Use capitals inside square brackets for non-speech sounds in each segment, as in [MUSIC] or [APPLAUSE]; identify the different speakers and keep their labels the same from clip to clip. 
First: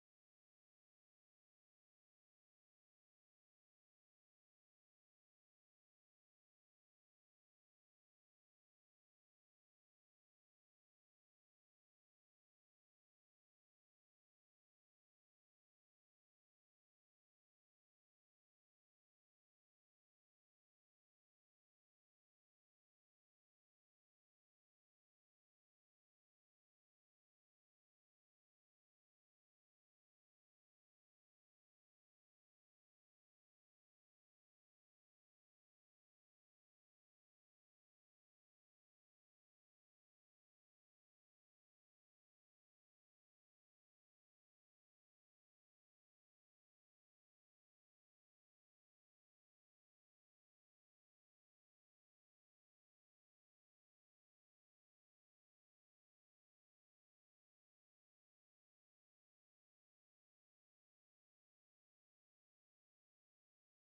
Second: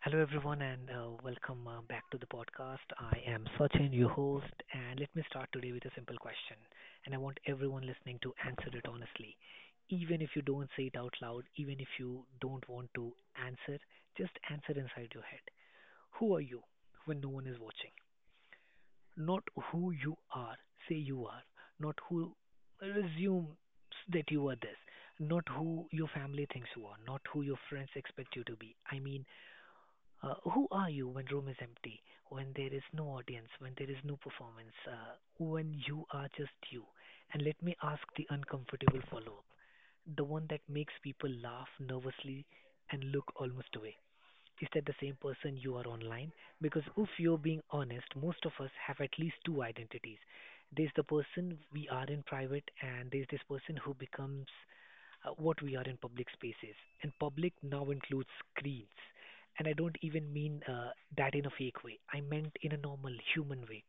Speaker 1: Hello, everyone, and welcome back to the podcast. I am Sachin, your host, and let me start today with a simple question. And I want everyone listening to answer it honestly. Even if you don't say it out loud, even if you don't want to answer, just answer inside your head. Who are you when no one is watching? Not who you are, say you are. Not who assumes that you are this. Not who your family thinks you are. Not who your friends expect you to be. I mean, who are you when room is empty, when there is no audience, when there is no performance, when you are just you? And let me ask the uncomfortable follow up, the one that makes people laugh nervously and look almost away. Is that the same person you are online? Because if you're being honest, most of us have at least two identities. There's the person we are in private, and there's this person who becomes what we are in public spaces. And public now includes screens. And I don't even mean that in a fake way. I meant in a normal human way.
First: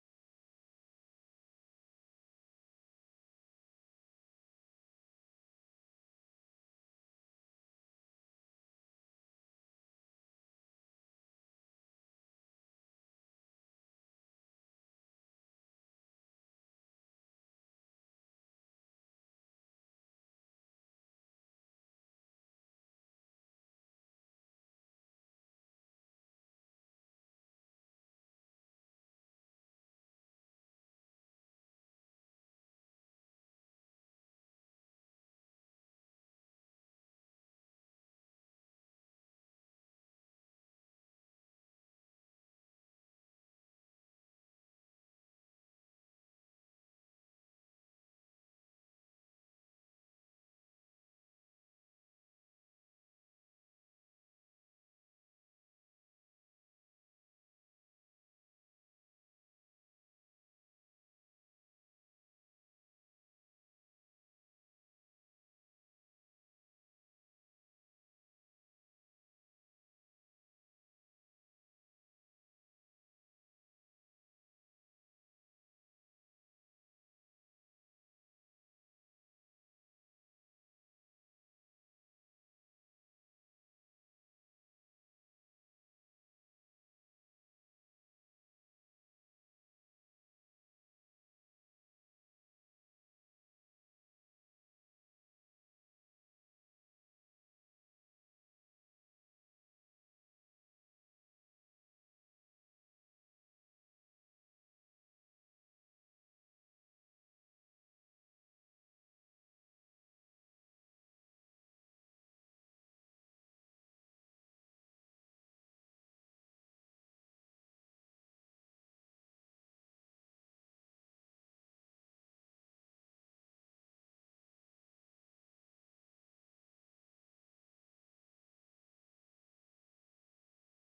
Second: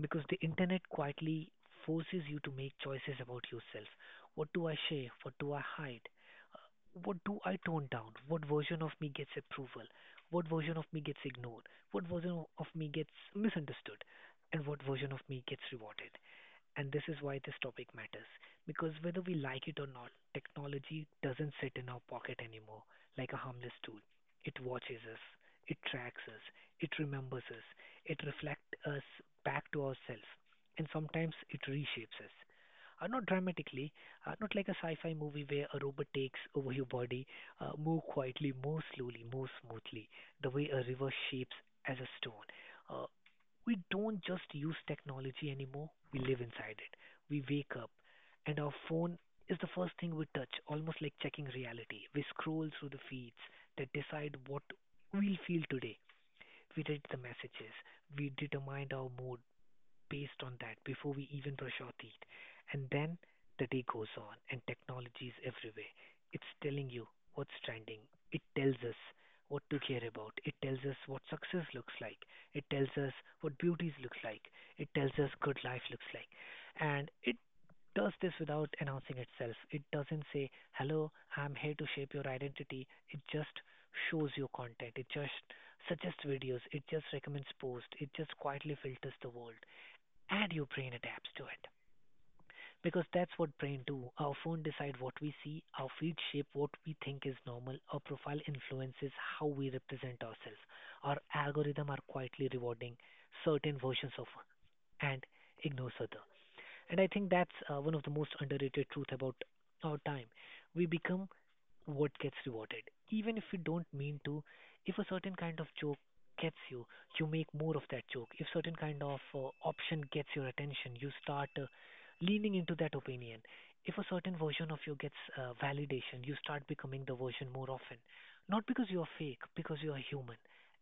Speaker 1: Because the internet quietly forces you to make choices about yourself. What do I share? What do I hide? What do I tone down? What version of me gets approval? What version of me gets ignored? What version of me gets misunderstood? And what version of me gets rewarded? And this is why this topic matters. Because whether we like it or not, technology doesn't sit in our pocket anymore like a harmless tool. It watches us, it tracks us, it remembers us, it reflects us back to ourselves, and sometimes it reshapes us. Not dramatically, not like a sci-fi movie where a robot takes over your body, more quietly, more slowly, more smoothly, the way a river shapes as a stone. Uh, we don't just use technology anymore, we live inside it. We wake up and our phone is the first thing we touch, almost like checking reality. We scroll through the feeds that decide what we'll feel today. We read the messages, we determine our mood, based on that before we even brush our teeth. And then the day goes on and technology is everywhere. It's telling you what's trending. It tells us what to care about. It tells us what success looks like. It tells us what beauties looks like. It tells us good life looks like. And it does this without announcing itself. It doesn't say, hello, I'm here to shape your identity. It just shows you content. It just suggests videos. It just recommends posts. It just quietly filters the world and your brain adapts to it because that's what brain do our phone decide what we see our feed shape what we think is normal our profile influences how we represent ourselves our algorithm are quietly rewarding certain versions of and ignores other and I think that's one of the most underrated truth about our time we become what gets rewarded. Even if you don't mean to, if a certain kind of joke gets you, you make more of that joke. If certain kind of option gets your attention, you start leaning into that opinion. If a certain version of you gets validation, you start becoming the version more often. Not because you are fake, because you are human.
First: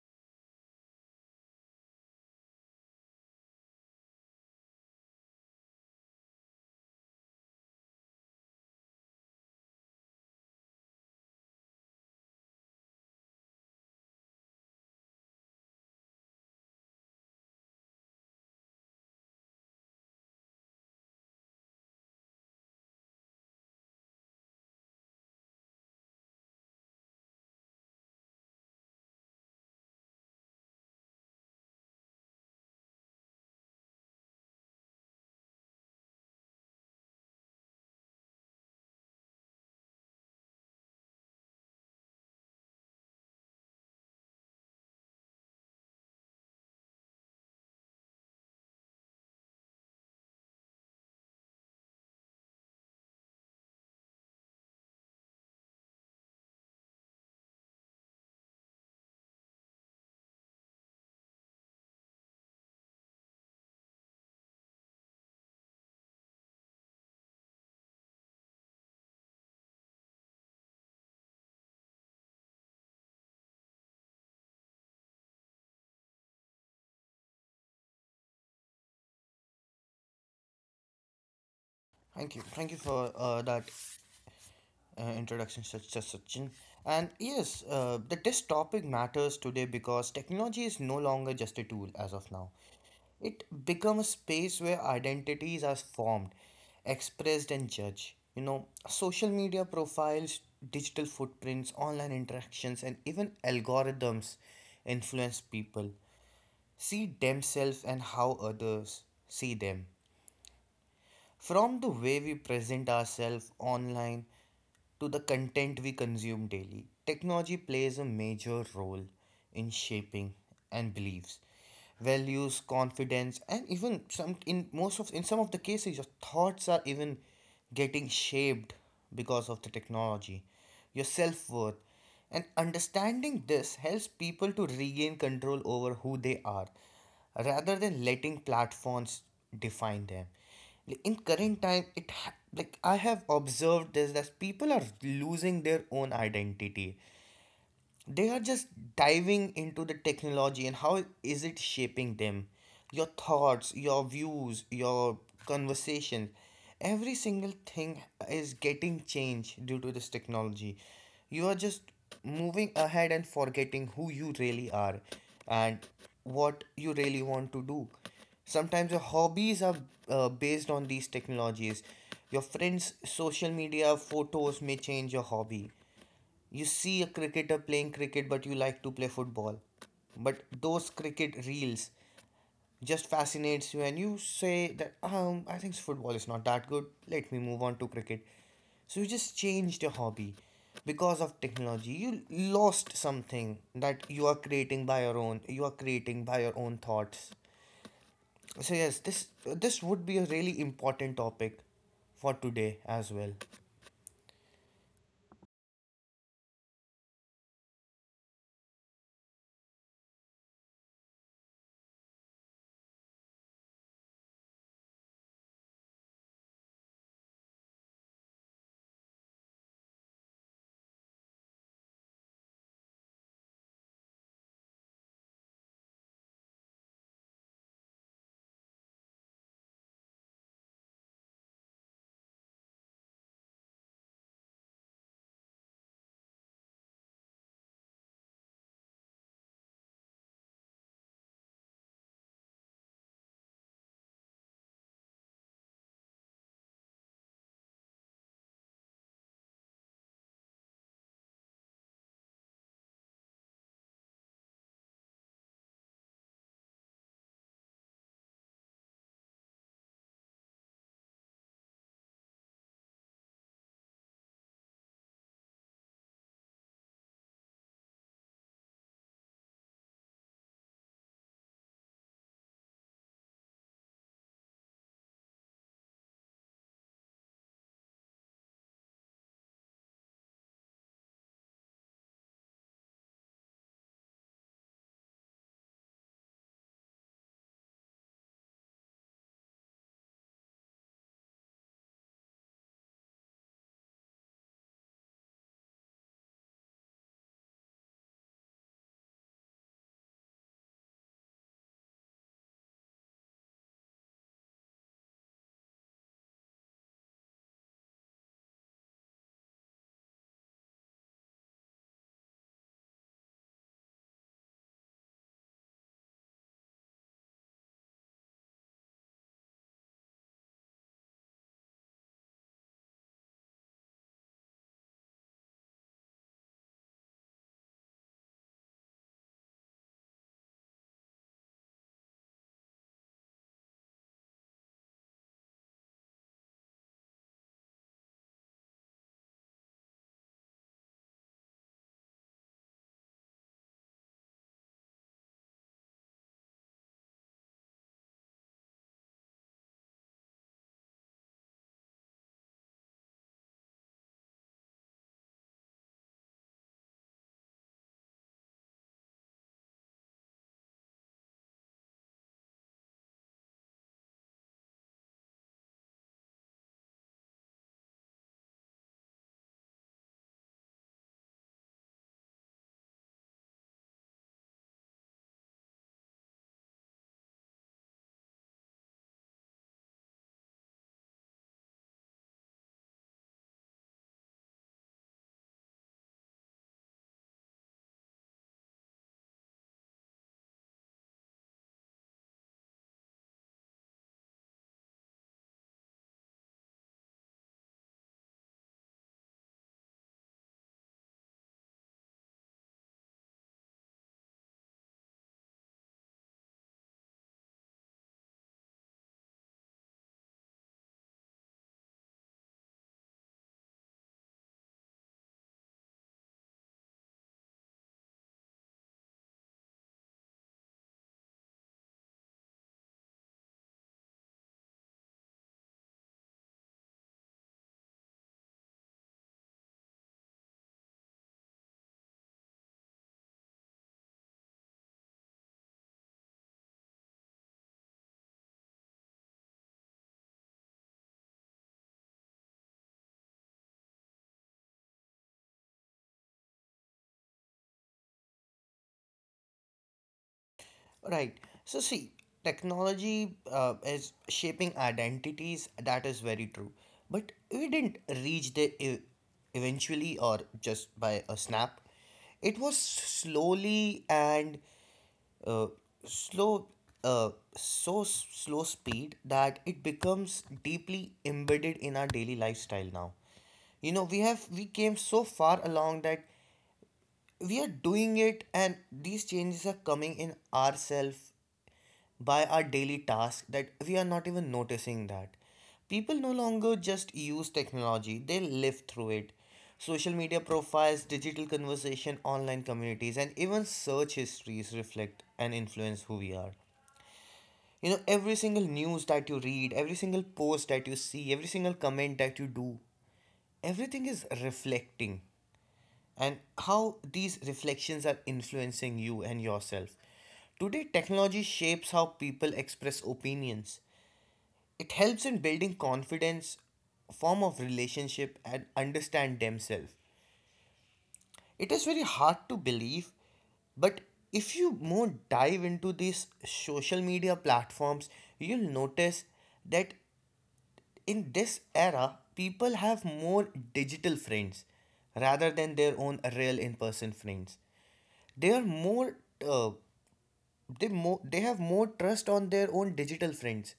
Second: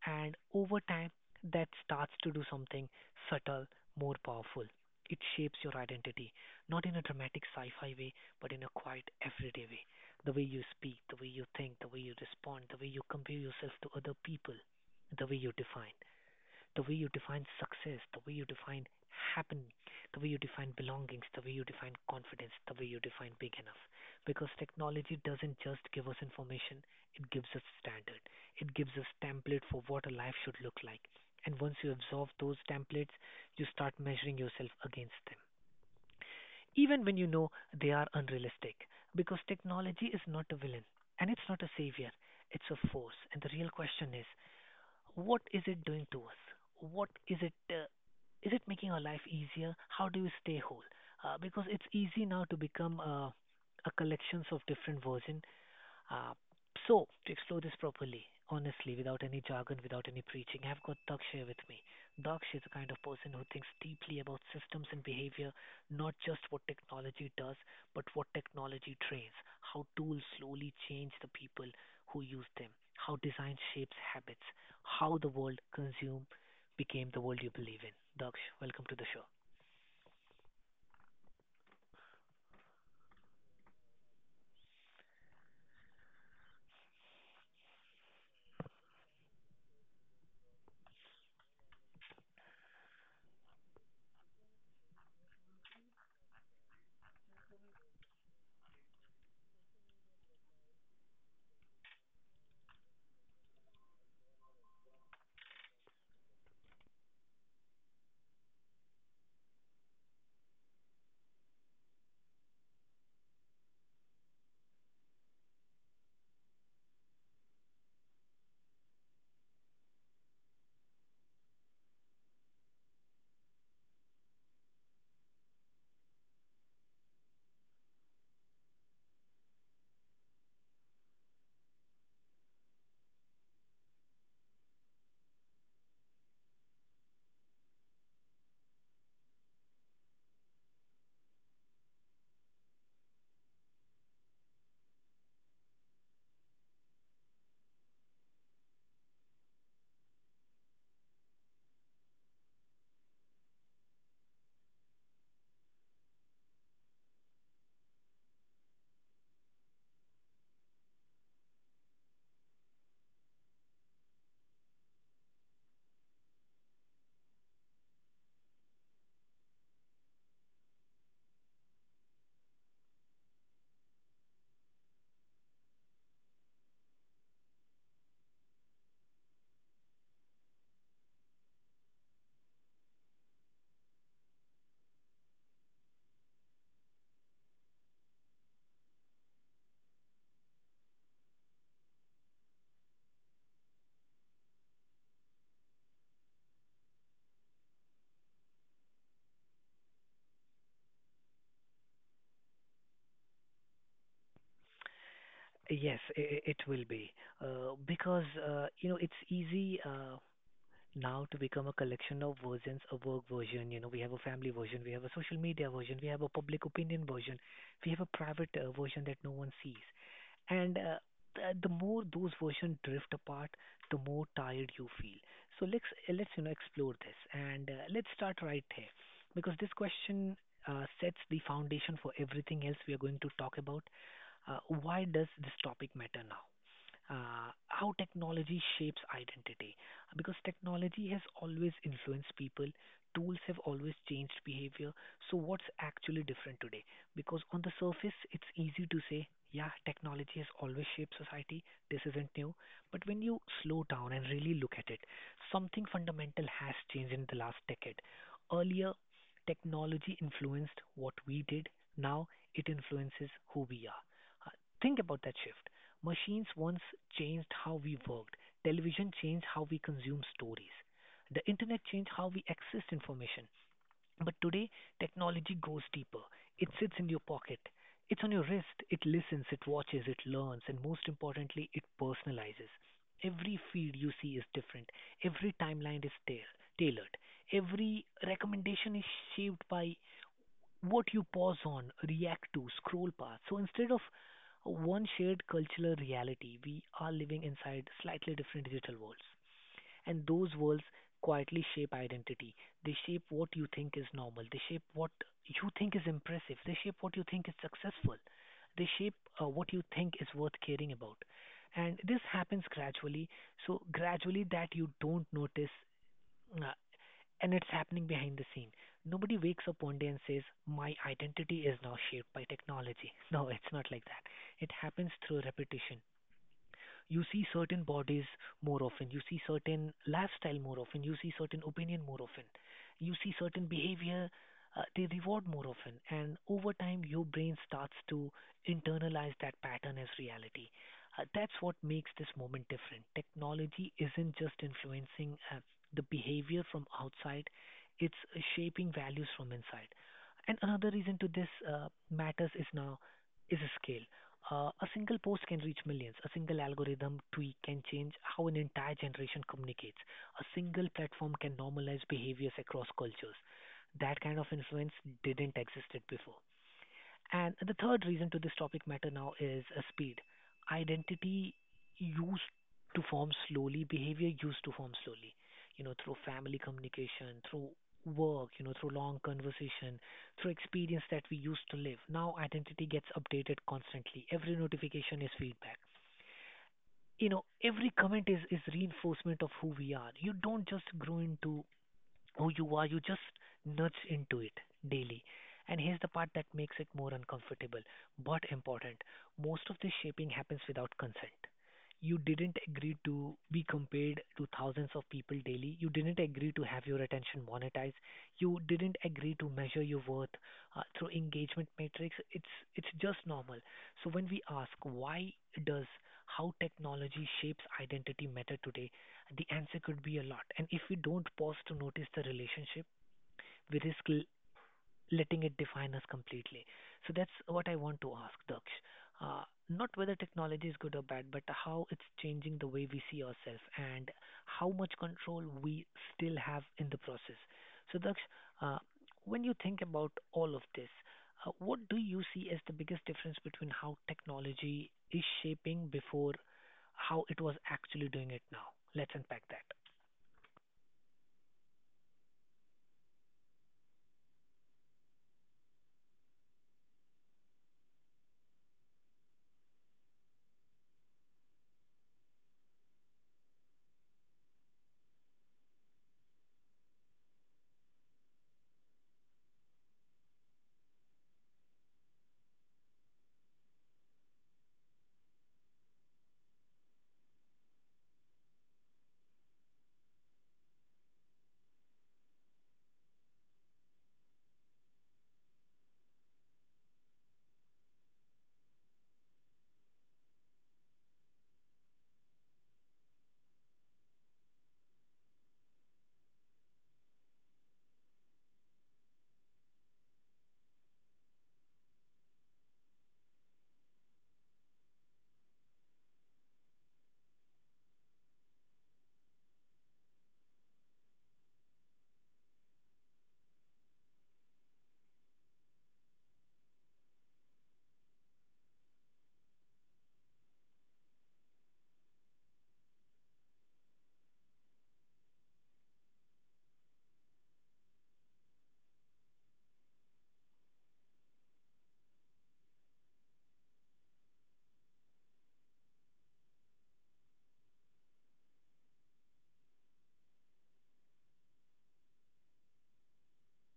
Speaker 1: And over time, that starts to do something subtle, more powerful. It shapes your identity, not in a dramatic sci fi way, but in a quiet, everyday way the way you speak, the way you think, the way you respond, the way you compare yourself to other people, the way you define, the way you define success, the way you define happen, the way you define belongings, the way you define confidence, the way you define big enough. Because technology doesn't just give us information, it gives us standard. It gives us template for what a life should look like. And once you absorb those templates, you start measuring yourself against them even when you know they are unrealistic. Because technology is not a villain and it's not a savior, it's a force. And the real question is what is it doing to us? What is it? Is it making our life easier? How do we stay whole? Because it's easy now to become a collections of different version uh, so, to explore this properly, honestly, without any jargon, without any preaching, I've got Daksh here with me. Daksh is the kind of person who thinks deeply about systems and behavior, not just what technology does, but what technology trains, how tools slowly change the people who use them, how design shapes habits, how the world consume became the world you believe in. Daksh, welcome to the show.
Speaker 2: Thank you. Thank you for that introduction, Sachin. And yes, the test topic matters today because technology is no longer just a tool as of now. It becomes a space where identities are formed, expressed, and judged. Social media profiles, digital footprints, online interactions, and even algorithms influence people, see themselves, and how others see them. From the way we present ourselves online to the content we consume daily, technology plays a major role in shaping and beliefs, values, confidence, and even some in most of in some of the cases your thoughts are even getting shaped because of the technology your self worth. And understanding this helps people to regain control over who they are rather than letting platforms define them. Like, in current time, like I have observed this that people are losing their own identity. They are just diving into the technology and how is it shaping them. Your thoughts, your views, your conversation, every single thing is getting changed due to this technology. You are just moving ahead and forgetting who you really are and what you really want to do. Sometimes your hobbies are based on these technologies. Your friends social media photos may change your hobby. You see a cricketer playing cricket, but you like to play football. But those cricket reels just fascinates you, and you say that I think football is not that good. Let me move on to cricket. So you just changed your hobby because of technology. You lost something that you are creating by your own. You are creating by your own thoughts. So yes, this would be a really important topic for today as well.
Speaker 1: Yes, it will be. Because, you know, it's easy. Now to become a collection of versions, a work version, you know, we have a family version, we have a social media version, we have a public opinion version, we have a private version that no one sees. And the more those versions drift apart, the more tired you feel. So let's you know explore this and let's start right here because this question sets the foundation for everything else we are going to talk about. Why does this topic matter now? How technology shapes identity. Because technology has always influenced people, tools have always changed behavior. So, what's actually different today? Because on the surface, it's easy to say, yeah, technology has always shaped society, this isn't new. But when you slow down and really look at it, something fundamental has changed in the last decade. Earlier, technology influenced what we did, now it influences who we are. Uh, Think about that shift. Machines once changed how we worked. Television changed how we consume stories. The internet changed how we access information. But today, technology grows deeper. It sits in your pocket. It's on your wrist. It listens, it watches, it learns, and most importantly, it personalizes. Every feed you see is different. Every timeline is tailored. Every recommendation is shaped by what you pause on, react to, scroll past. So instead of one shared cultural reality, we are living inside slightly different digital worlds. And those worlds quietly shape identity. They shape what you think is normal. They shape what you think is impressive. They shape what you think is successful. They shape what you think is worth caring about. And this happens gradually. So, gradually, that you don't notice uh, and it's happening behind the scene. Nobody wakes up one day and says, My identity is now shaped by technology. [LAUGHS] No, it's not like that. It happens through repetition you see certain bodies more often, you see certain lifestyle more often, you see certain opinion more often, you see certain behavior they reward more often, and over time your brain starts to internalize that pattern as reality. That's what makes this moment different. Technology isn't just influencing the behavior from outside; it's shaping values from inside. And another reason to this matters is now is a scale. A single post can reach millions. A single algorithm tweak can change how an entire generation communicates. A single platform can normalize behaviors across cultures. That kind of influence didn't exist before. And the third reason to this topic matter now is speed. Identity used to form slowly, behavior used to form slowly, you know, through family communication, through work, you know, through long conversation, through experience that we used to live. Now identity gets updated constantly. Every notification is feedback. You know, every comment is reinforcement of who we are. You don't just grow into who you are. You just nudge into it daily. And here's the part that makes it more uncomfortable but important. Most of this shaping happens without consent. You didn't agree to be compared to thousands of people daily. You didn't agree to have your attention monetized. You didn't agree to measure your worth through engagement metrics. It's just normal. So when we ask why does how technology shapes identity matter today, the answer could be a lot. And if we don't pause to notice the relationship, we risk letting it define us completely. So that's what I want to ask, Daksh. Not whether technology is good or bad, but how it's changing the way we see ourselves and how much control we still have in the process. So, Daksh, uh, when you think about all of this, what do you see as the biggest difference between how technology is shaping before how it was actually doing it now? Let's unpack that.
Speaker 2: Right. So, see, technology is shaping identities. That is very true. But we didn't reach eventually or just by a snap. It was slowly and uh, slow, uh, so slow speed that it becomes deeply embedded in our daily lifestyle now. We came so far along that we are doing it, and these changes are coming in ourselves by our daily tasks, that we are not even noticing that people no longer just use technology, they live through it. Social media profiles, digital conversation, online communities, and even search histories reflect and influence who we are. Every single news that you read, every single post that you see, every single comment that you do, everything is reflecting, and how these reflections are influencing you and yourself. Today, technology shapes how people express opinions, it helps in building confidence, a form of relationship, and understand themselves. It is very hard to believe, but if you more dive into these social media platforms, you'll notice that in this era, people have more digital friends rather than their own real in-person friends. They are more uh, they more they have more trust on their own digital friends,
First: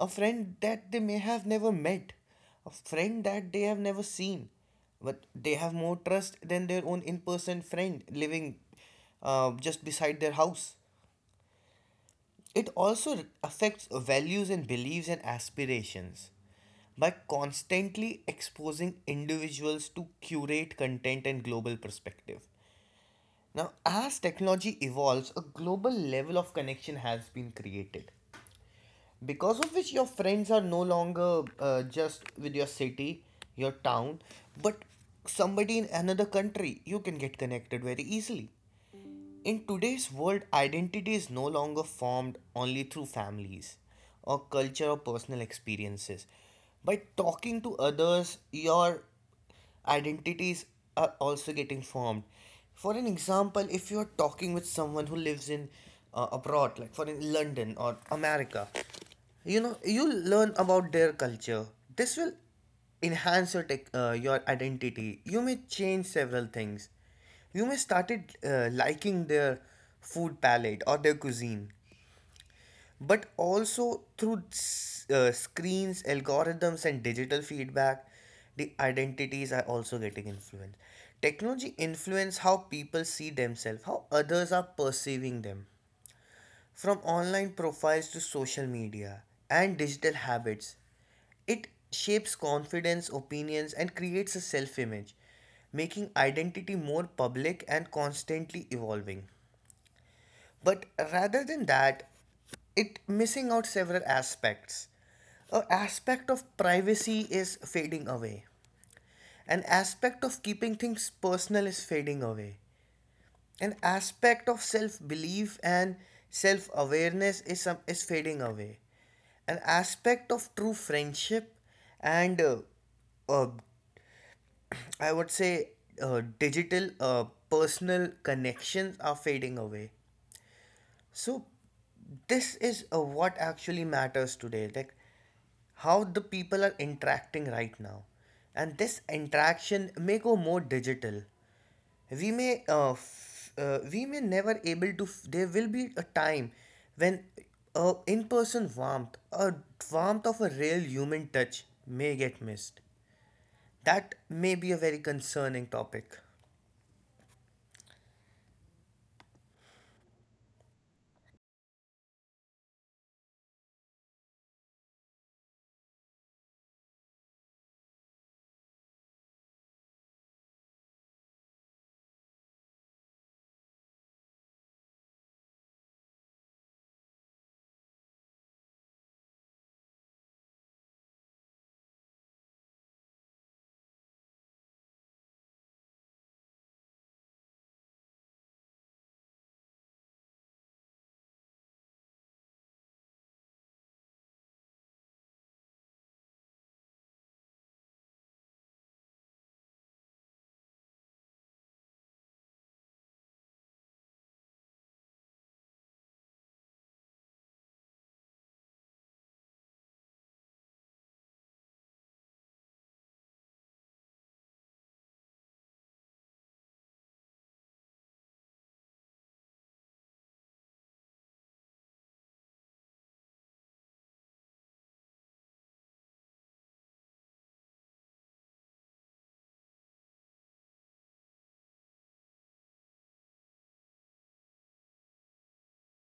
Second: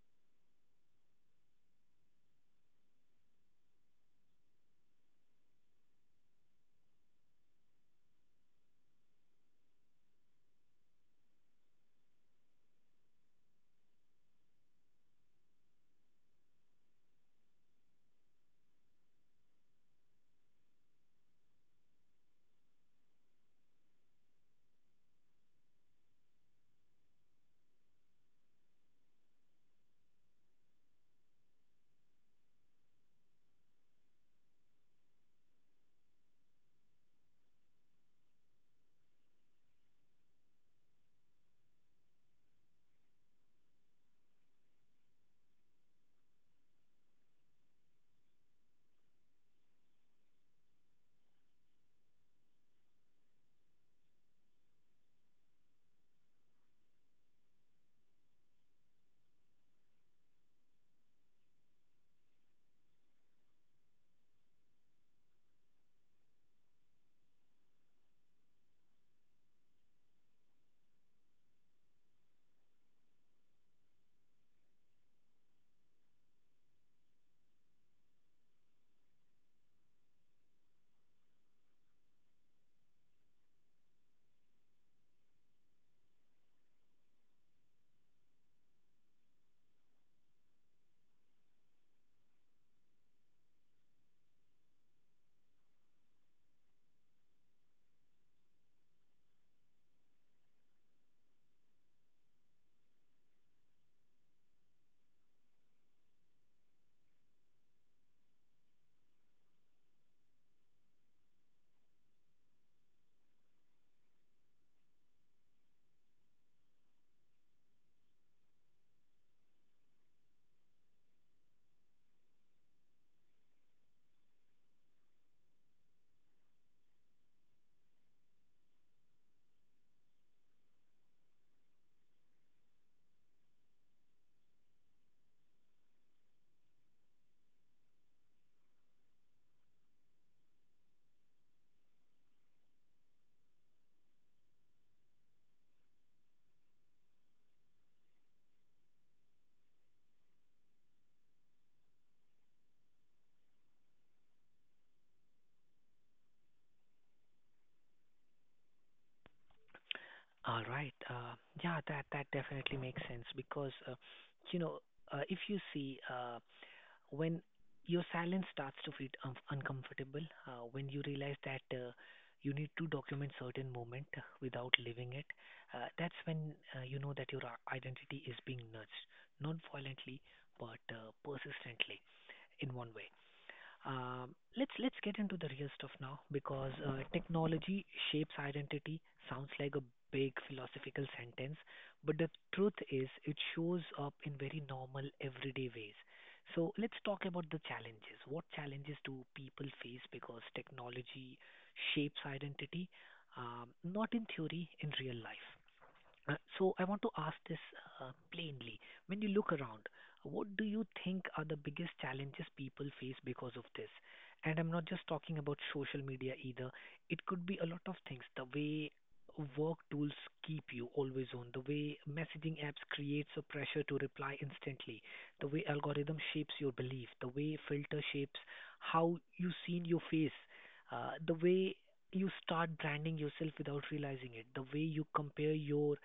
Speaker 2: a friend that they may have never met, a friend that they have never seen, but they have more trust than their own in person friend living just beside their house. It also affects values and beliefs and aspirations, by constantly exposing individuals to curate content and global perspective. Now, as technology evolves, a global level of connection has been created, because of which your friends are no longer just with your city, your town, but somebody in another country you can get connected very easily. In today's world, identity is no longer formed only through families or culture or personal experiences. By talking to others, your identities are also getting formed. For an example, if you're talking with someone who lives in abroad, like for in London or America, you learn about their culture. This will enhance your identity. You may change several things. You may started liking their food palette or their cuisine, but also through screens, algorithms, and digital feedback, the identities are also getting influenced. Technology influence how people see themselves, how others are perceiving them. From online profiles to social media and digital habits, it shapes confidence, opinions, and creates a self image, making identity more public and constantly evolving. But rather than that, it missing out several aspects. An aspect of privacy is fading away. An aspect of keeping things personal is fading away. An aspect of self belief and self awareness is, some is fading away. An aspect of true friendship and uh, I would say digital personal connections are fading away. So this is what actually matters today, like how the people are interacting right now, and this interaction may go more digital. We may never able to. There will be a time when a in-person warmth, a warmth of a real human touch, may get missed. That may be a very concerning topic.
Speaker 1: All right. Yeah, that definitely makes sense because you know if you see, when your silence starts to feel uncomfortable, when you realize that you need to document certain moment without living it, that's when you know that your identity is being nudged, not violently but persistently in one way. Let's get into the real stuff now because technology shapes identity sounds like a big philosophical sentence, but the truth is it shows up in very normal everyday ways. So let's talk about the challenges. What challenges do people face because technology shapes identity, not in theory, in real life? So I want to ask this plainly. When you look around, what do you think are the biggest challenges people face because of this? And I'm not just talking about social media either. It could be a lot of things. The way work tools keep you always on, the way messaging apps creates a pressure to reply instantly, the way algorithm shapes your belief, the way filter shapes how you seen your face, the way you start branding yourself without realizing it, the way you compare your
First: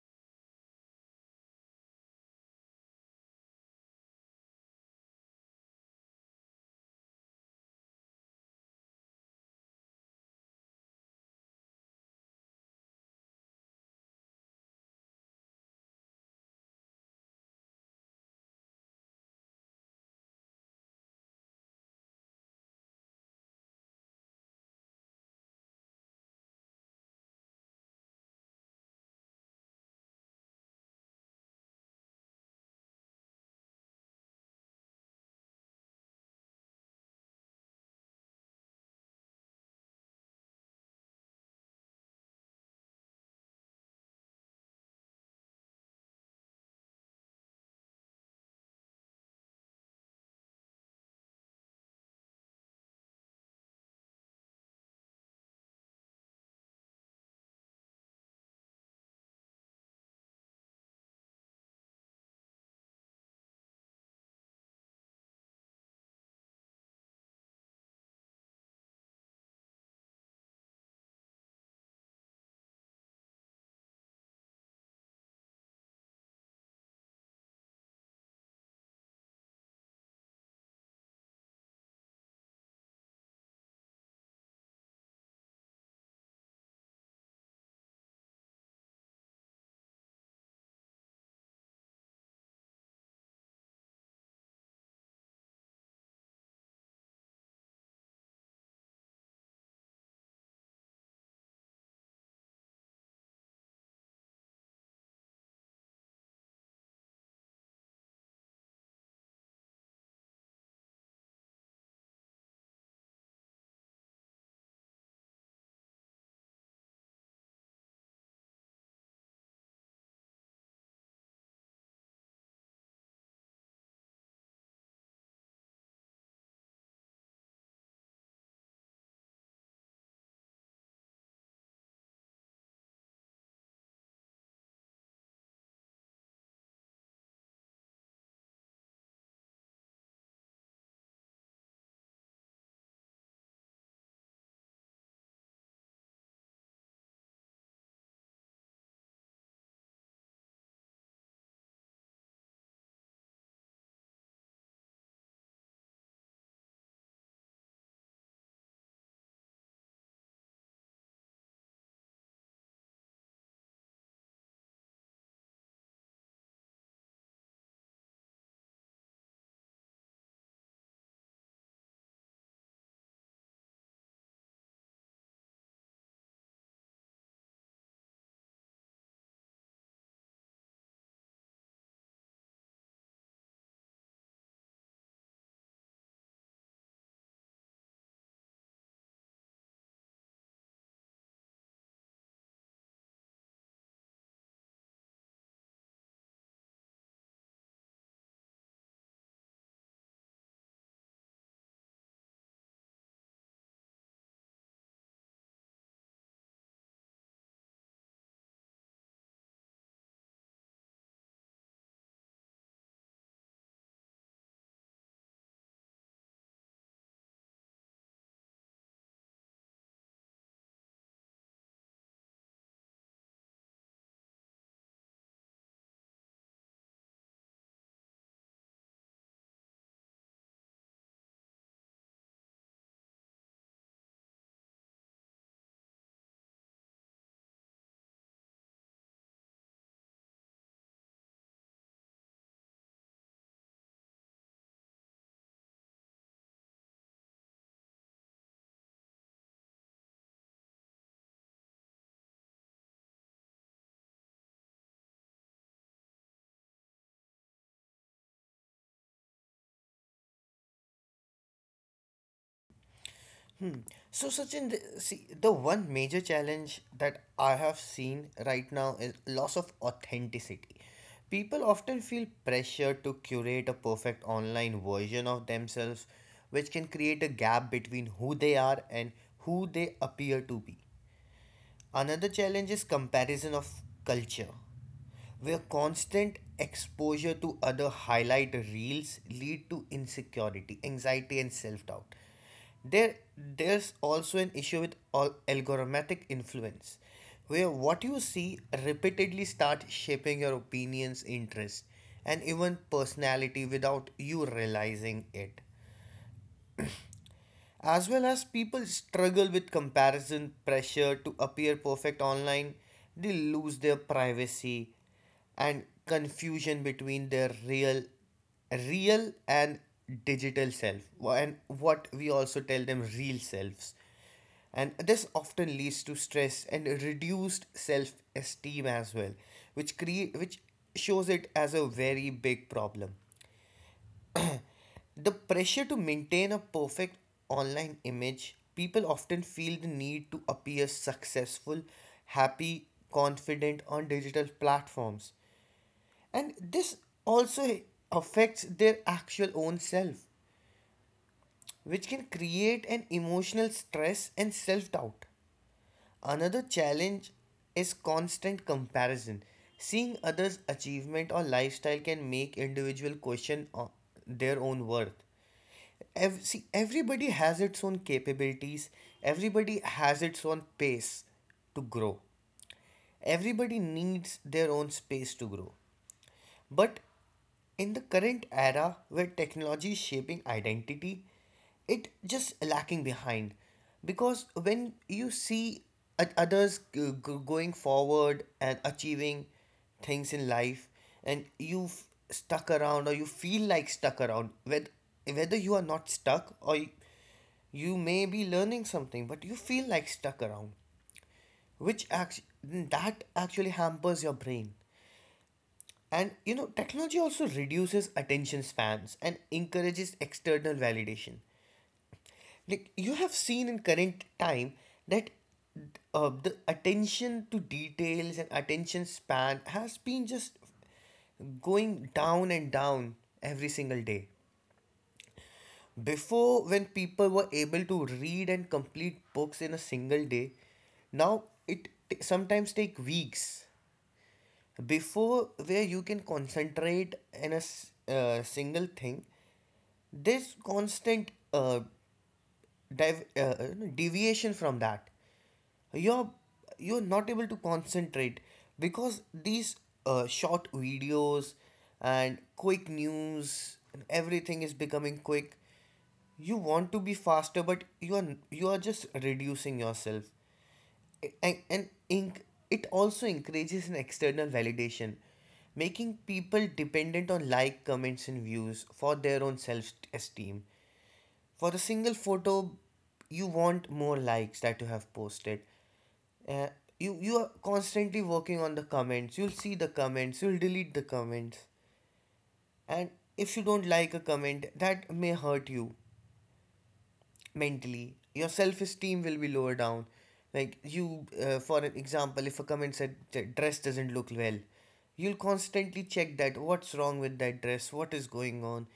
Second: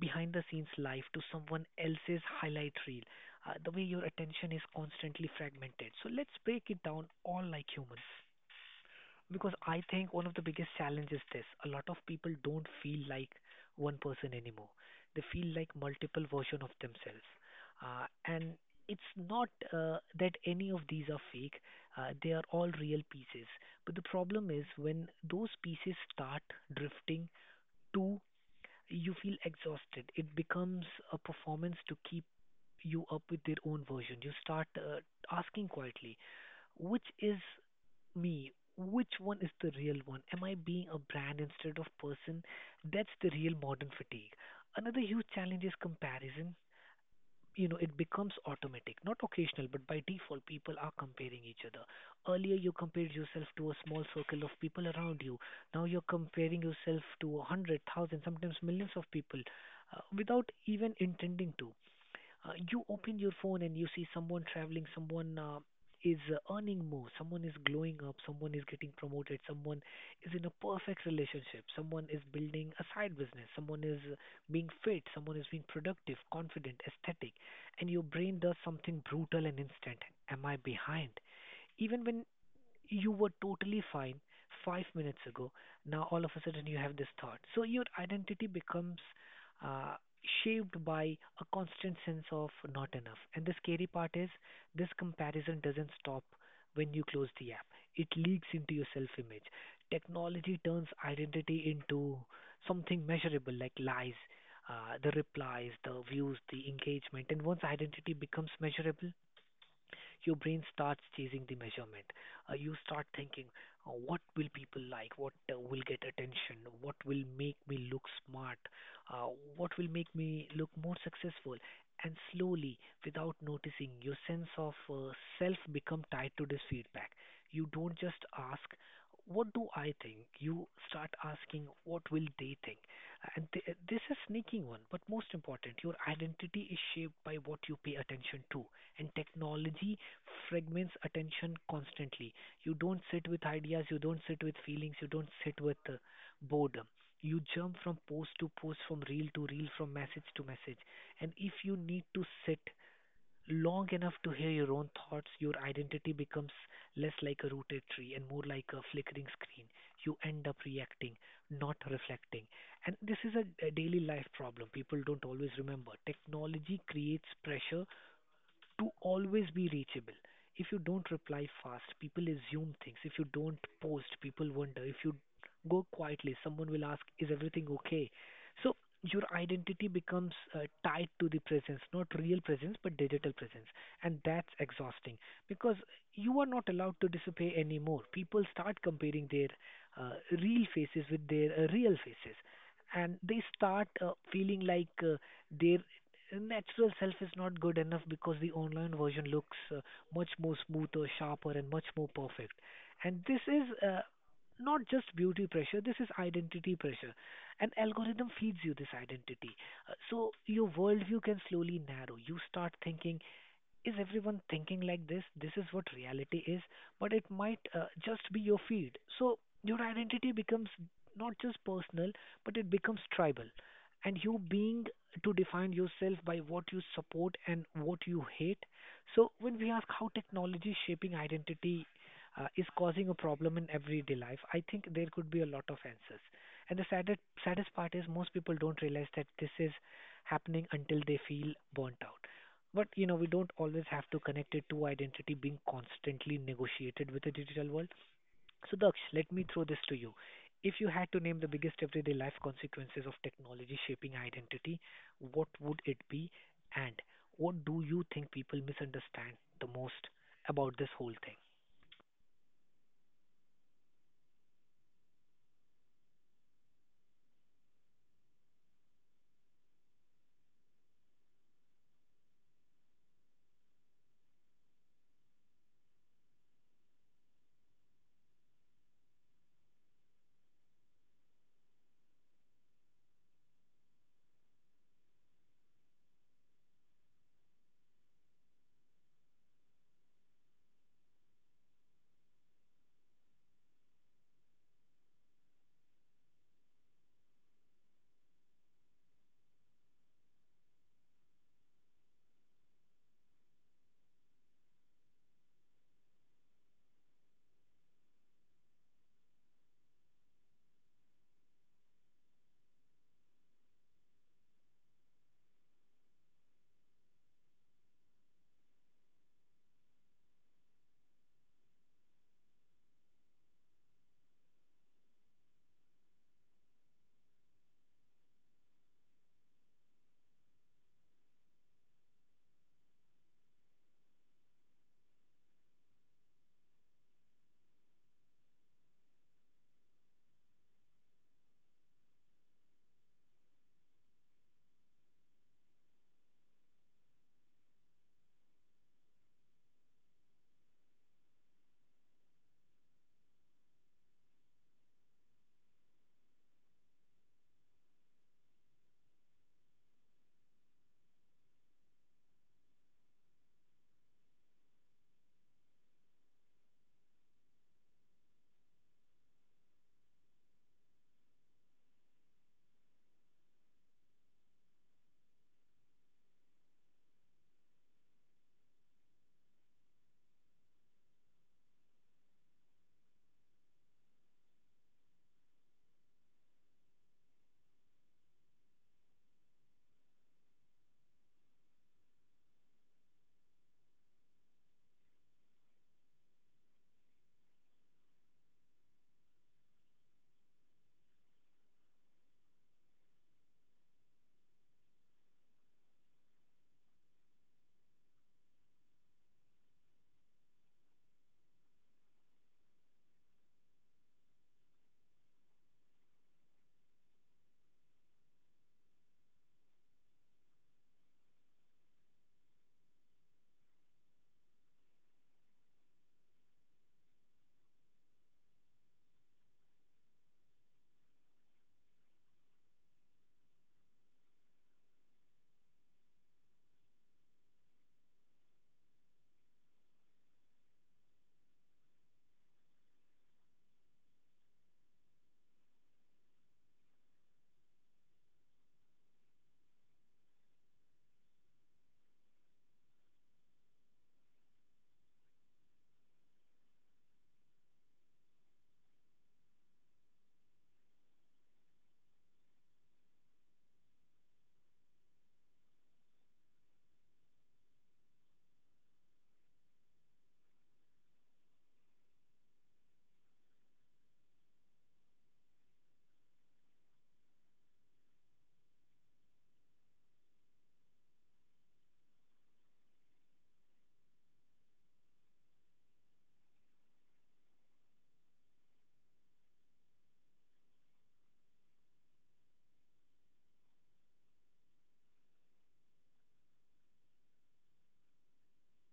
Speaker 1: behind the scenes life to someone else's highlight reel. The way your attention is constantly fragmented. So let's break it down all like humans. Because I think one of the biggest challenges is this: a lot of people don't feel like one person anymore. They feel like multiple version of themselves. Uh, and it's not that any of these are fake, they are all real pieces. But the problem is when those pieces start drifting too, you feel exhausted. It becomes a performance to keep you up with their own version. You start asking quietly, which is me? Which one is the real one? Am I being a brand instead of person? That's the real modern fatigue. Another huge challenge is comparison. You know, it becomes automatic, not occasional, but by default, people are comparing each other. Earlier, you compared yourself to a small circle of people around you. Now you're comparing yourself to a hundred, thousand, sometimes millions of people without even intending to. You open your phone and you see someone traveling, someone is earning more, someone is glowing up, someone is getting promoted, someone is in a perfect relationship, someone is building a side business, someone is being fit, someone is being productive, confident, aesthetic, and your brain does something brutal and instant. Am I behind? Even when you were totally fine 5 minutes ago. Now all of a sudden you have this thought. So your identity becomes uh, shaped by a constant sense of not enough. And the scary part is this comparison doesn't stop when you close the app. It leaks into your self-image. Technology turns identity into something measurable like lies, the replies, the views, the engagement. And once identity becomes measurable, your brain starts chasing the measurement. You start thinking, what will people like? What will get attention? What will make me look smart? Uh, what will make me look more successful? And slowly, without noticing, your sense of self become tied to this feedback. You don't just ask, what do I think? You start asking, what will they think? And this is sneaking one, but most important, your identity is shaped by what you pay attention to. And technology fragments attention constantly. You don't sit with ideas, you don't sit with feelings, you don't sit with boredom. You jump from post to post, from reel to reel, from message to message. And if you need to sit long enough to hear your own thoughts, your identity becomes less like a rooted tree and more like a flickering screen. You end up reacting, not reflecting. And this is a daily life problem. People don't always remember. Technology creates pressure to always be reachable. If you don't reply fast, people assume things. If you don't post, people wonder. If you go quietly, someone will ask, is everything okay? So your identity becomes tied to the presence, not real presence, but digital presence. And that's exhausting because you are not allowed to disappear anymore. People start comparing their uh, real faces with their real faces. And they start feeling like their natural self is not good enough because the online version looks much more smoother, sharper, and much more perfect. And this is not just beauty pressure, this is identity pressure. An algorithm feeds you this identity. So your worldview can slowly narrow. You start thinking, is everyone thinking like this? This is what reality is, but it might just be your feed. So your identity becomes not just personal, but it becomes tribal. And you being to define yourself by what you support and what you hate. So when we ask how technology shaping identity is causing a problem in everyday life, I think there could be a lot of answers. And the saddest, saddest part is most people don't realize that this is happening until they feel burnt out. But you know, we don't always have to connect it to identity being constantly negotiated with the digital world. So, Daksh, let me throw this to you. If you had to name the biggest everyday life consequences of technology shaping identity, what would it be? And what do you think people misunderstand the most about this whole thing?
Speaker 2: Hmm. So, Sachin, see, the one major challenge that I have seen right now is loss of authenticity. People often feel pressure to curate a perfect online version of themselves, which can create a gap between who they are and who they appear to be. Another challenge is comparison of culture, where constant exposure to other highlight reels lead to insecurity, anxiety, and self-doubt. There's also an issue with all algorithmic influence, where what you see repeatedly start shaping your opinions, interests, and even personality without you realizing it. As well as people struggle with comparison pressure to appear perfect online, they lose their privacy and confusion between their real and digital self, and what we also tell them real selves, and this often leads to stress and reduced self esteem as well, which shows it as a very big problem. The pressure to maintain a perfect online image, people often feel the need to appear successful, happy, confident on digital platforms. And this also affects their actual own self, which can create an emotional stress and self doubt. Another challenge is constant comparison. Seeing others' achievement or lifestyle can make individual question their own worth. See, everybody has its own capabilities. Everybody has its own pace to grow. Everybody needs their own space to grow. But in the current era where technology is shaping identity, it just lacking behind, because when you see others going forward and achieving things in life, and you stuck around or you feel like stuck around, whether you are not stuck or you may be learning something but you feel like stuck around, that actually hampers your brain. And technology also reduces attention spans and encourages external validation. Like you have seen in current time that the attention to details and attention span has been just going down and down every single day. Before, when people were able to read and complete books in a single day, now it sometimes take weeks before where you can concentrate in a single thing. This constant div- uh, deviation from that, you're you're not able to concentrate because these short videos and quick news and everything is becoming quick. You want to be faster, but you are just reducing yourself. and, and inc- it also encourages an external validation, making people dependent on like comments and views for their own self esteem for the single photo, you want more likes that you have posted. Uh, you are constantly working on the comments. You'll see the comments. You'll delete the comments. And if you don't like a comment, that may hurt you mentally. Your self-esteem will be lower down. Like, you for an example, if a comment said, dress doesn't look well," you'll constantly check that. What's wrong with that dress? What is going on?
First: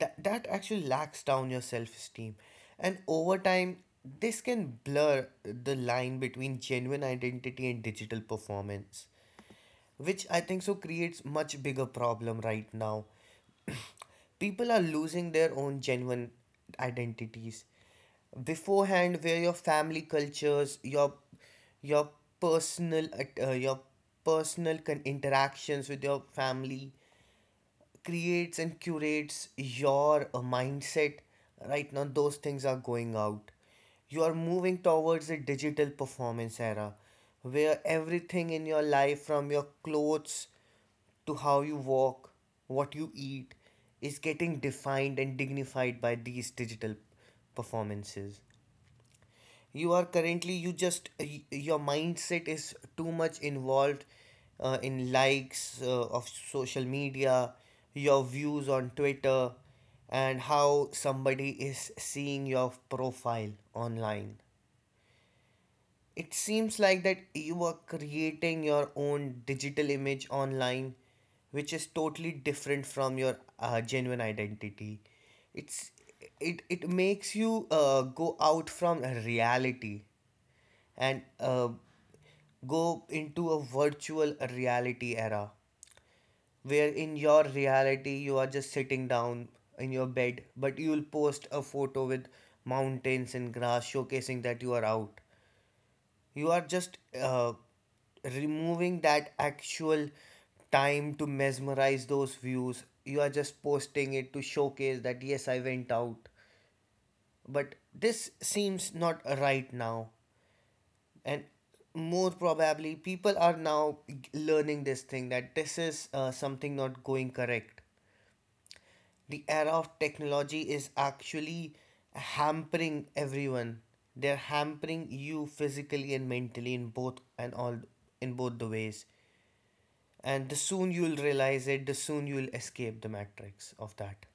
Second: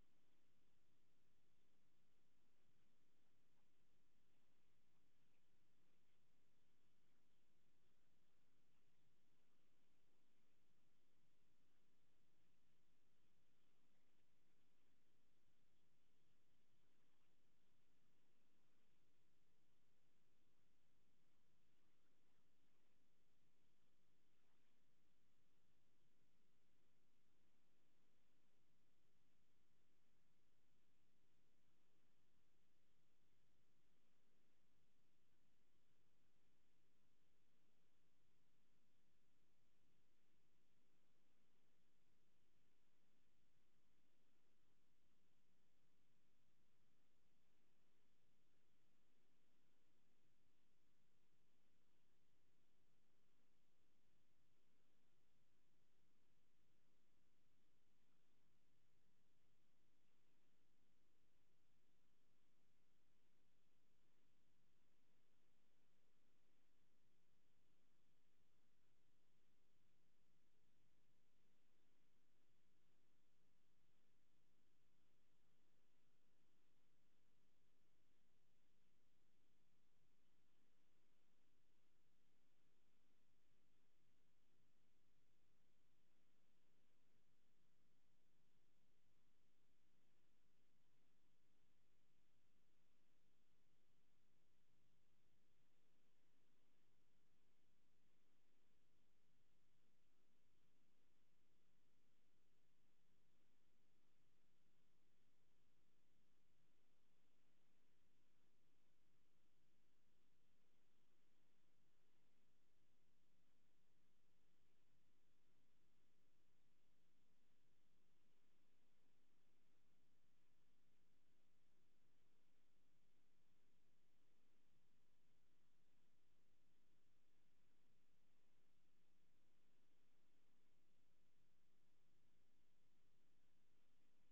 Speaker 2: That actually lacks down your self-esteem. And over time, this can blur the line between genuine identity and digital performance, which I think so creates much bigger problem right now. People are losing their own genuine identities. Beforehand, where your family cultures, your your personal interactions with your family creates and curates your mindset. Right now those things are going out. You are moving towards a digital performance era where everything in your life, from your clothes to how you walk, what you eat, is getting defined and dignified by these digital performances. You are currently, your mindset is too much involved in likes of social media, your views on Twitter, and how somebody is seeing your profile online. It seems like that you are creating your own digital image online, which is totally different from your genuine identity. It's it makes you go out from reality and go into a virtual reality era where in your reality you are just sitting down in your bed, but you will post a photo with mountains and grass showcasing that you are out. You are just removing that actual time to mesmerize those views. You are just posting it to showcase that, yes, I went out. But this seems not right now. And more probably, people are now learning this thing, that this is something not going correct. The era of technology is actually hampering everyone. They're hampering you physically and mentally in both, and all in both the ways. And the soon you'll realize it, the soon you'll escape the matrix of that.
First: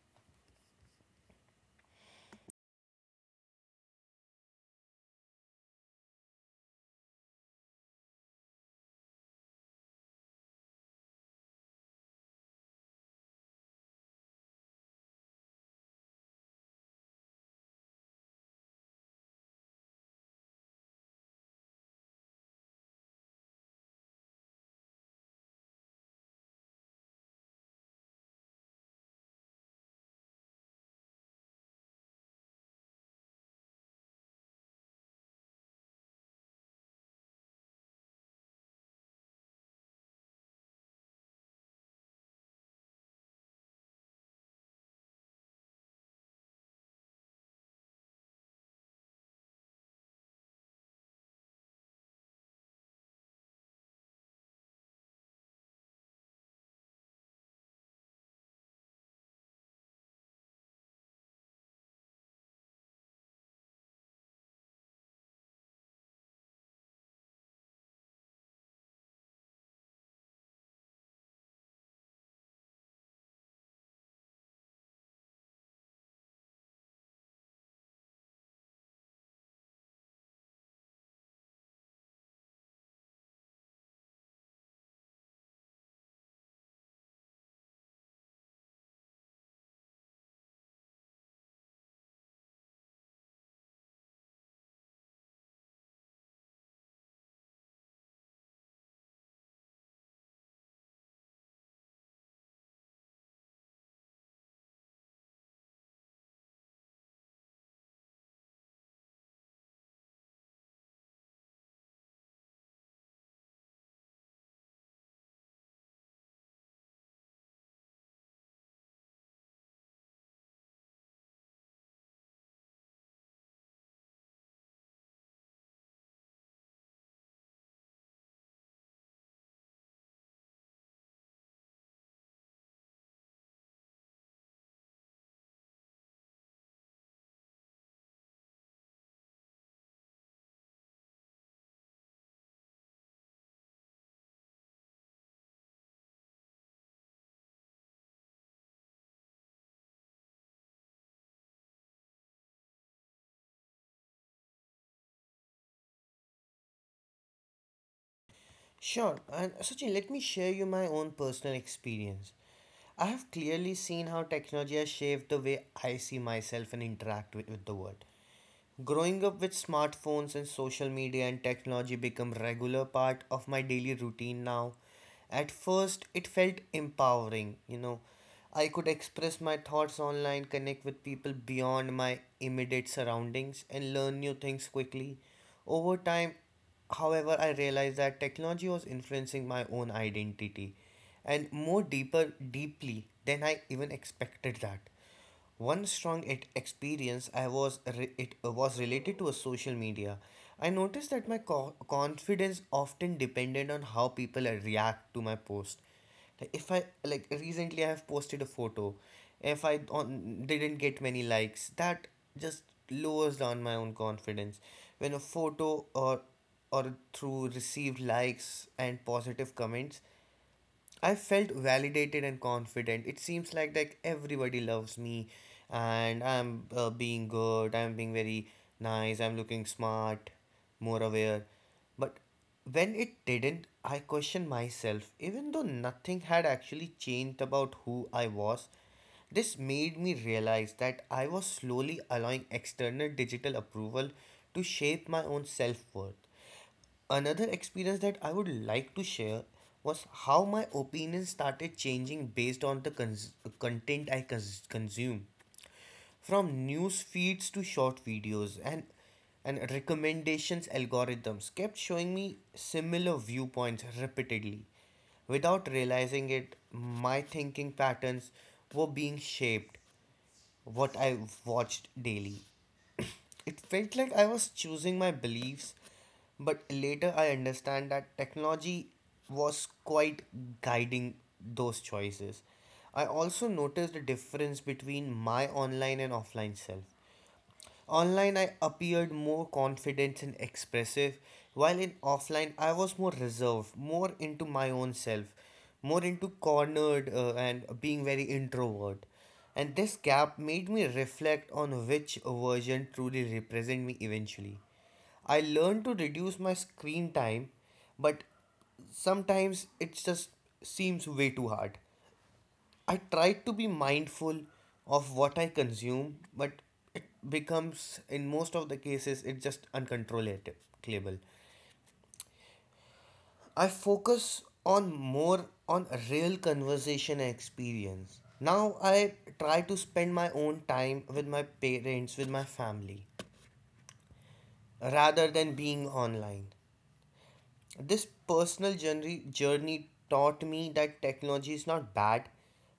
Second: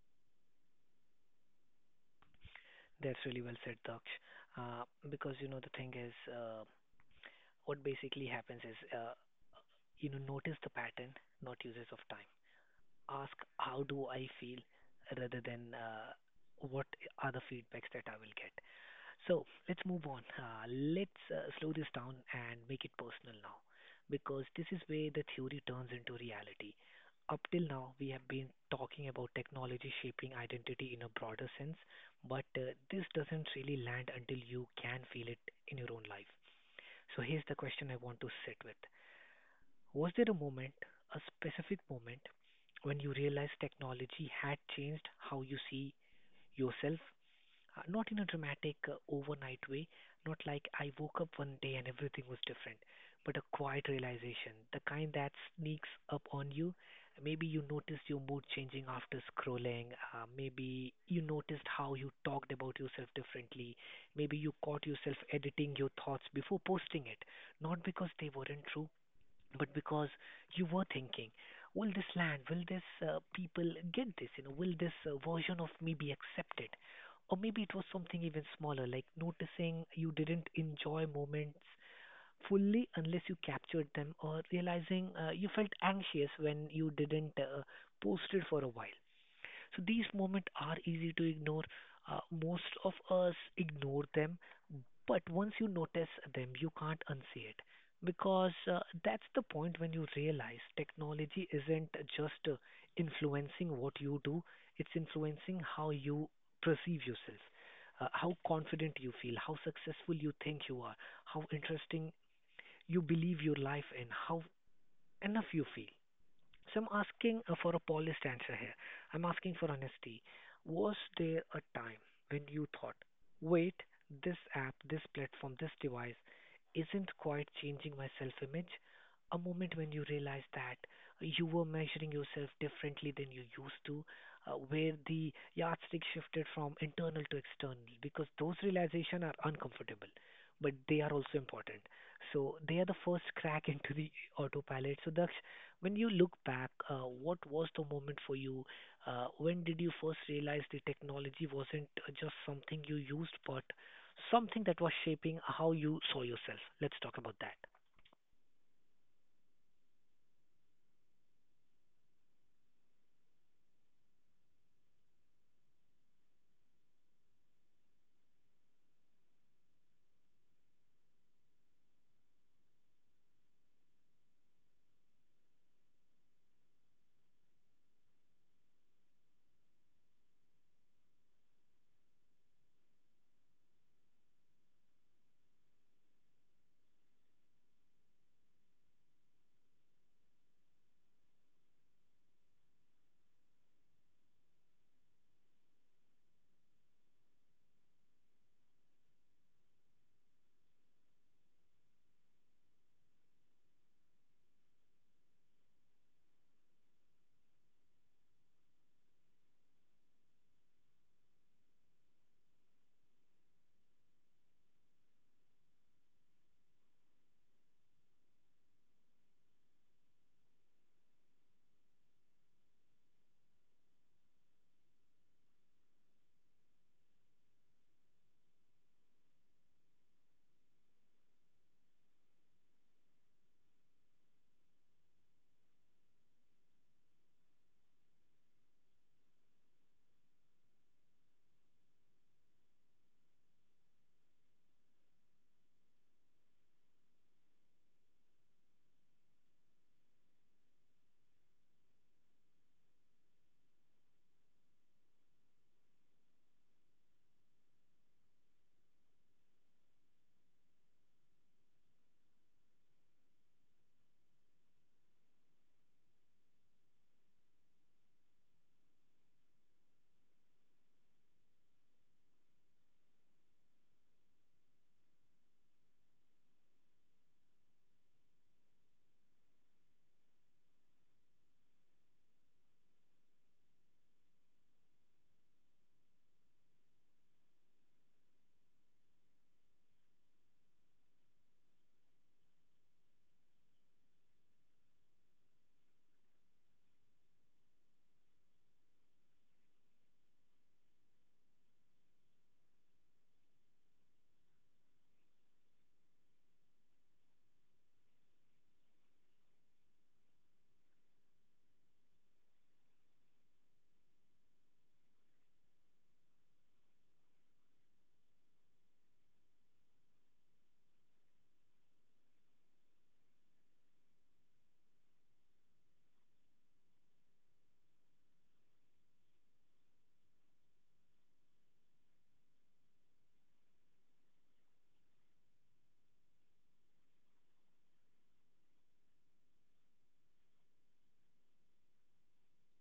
Speaker 1: That's really well said, Daksh. Uh, because you know the thing is, what basically happens is, you know, notice the pattern, not uses of time. Ask how do I feel rather than what are the feedbacks that I will get. So let's move on. Let's slow this down and make it personal now, because this is where the theory turns into reality. Up till now, we have been talking about technology shaping identity in a broader sense, but this doesn't really land until you can feel it in your own life. So here's the question I want to sit with: was there a moment, a specific moment, when you realized technology had changed how you see yourself? Not in a dramatic overnight way, not like I woke up one day and everything was different, but a quiet realization, the kind that sneaks up on you. Maybe you noticed your mood changing after scrolling, maybe you noticed how you talked about yourself differently, maybe you caught yourself editing your thoughts before posting it, not because they weren't true, but because you were thinking, will this land, will this people get this, you know, will this version of me be accepted? Or maybe it was something even smaller, like noticing you didn't enjoy moments fully unless you captured them, or realizing you felt anxious when you didn't post it for a while. So these moments are easy to ignore. Most of us ignore them, but once you notice them, you can't unsee it. Because that's the point when you realize technology isn't just influencing what you do, it's influencing how you perceive yourself, how confident you feel, how successful you think you are, how interesting you believe your life in, how enough you feel. So I'm asking for a polished answer here. I'm asking for honesty. Was there a time when you thought, wait, this app, this platform, this device isn't quite changing my self image? A moment when you realized that you were measuring yourself differently than you used to, where the yardstick shifted from internal to external, because those realizations are uncomfortable, but they are also important. So they are the first crack [LAUGHS] into the autopilot. So the when you look back, what was the moment for you? When did you first realize the technology wasn't just something you used, but something that was shaping how you saw yourself? Let's talk about that.
Speaker 2: Sure. And Sachin, let me share you my own personal experience. I have clearly seen how technology has shaped the way I see myself and interact with, the world. Growing up with smartphones and social media and technology become regular part of my daily routine now. At first, it felt empowering, you know. I could express my thoughts online, connect with people beyond my immediate surroundings, and learn new things quickly. Over time, however, I realized that technology was influencing my own identity and more deeper deeply than I even expected that. One strong it experience I was it was related to a social media. I noticed that my confidence often depended on how people react to my post. Like if I like recently I have posted a photo. If didn't get many likes, that just lowers down my own confidence. When a photo or through received likes and positive comments, I felt validated and confident. It seems like everybody loves me, and I'm being good. I'm being very nice. I'm looking smart, more aware. But when it didn't, I questioned myself. Even though nothing had actually changed about who I was, this made me realize that I was slowly allowing external digital approval to shape my own self worth. Another experience that I would like to share was how my opinion started changing based on the content I consume, from news feeds to short videos and recommendations algorithms kept showing me similar viewpoints repeatedly. Without realizing it, my thinking patterns were being shaped what I watched daily. It felt like I was choosing my beliefs, but later I understand that technology was quite guiding those choices. I also noticed the difference between my online and offline self. Online, I appeared more confident and expressive, while in offline, I was more reserved, more into my own self, more into cornered and being very introvert. And this gap made me reflect on which version truly represent me eventually. I learned to reduce my screen time, but sometimes it just seems way too hard. I try to be mindful of what I consume, but it becomes, in most of the cases, it's just uncontrollable. I focus on more on a real conversation and experience. Now I try to spend my own time with my parents, with my family, rather than being online. This personal journey taught me that technology is not bad,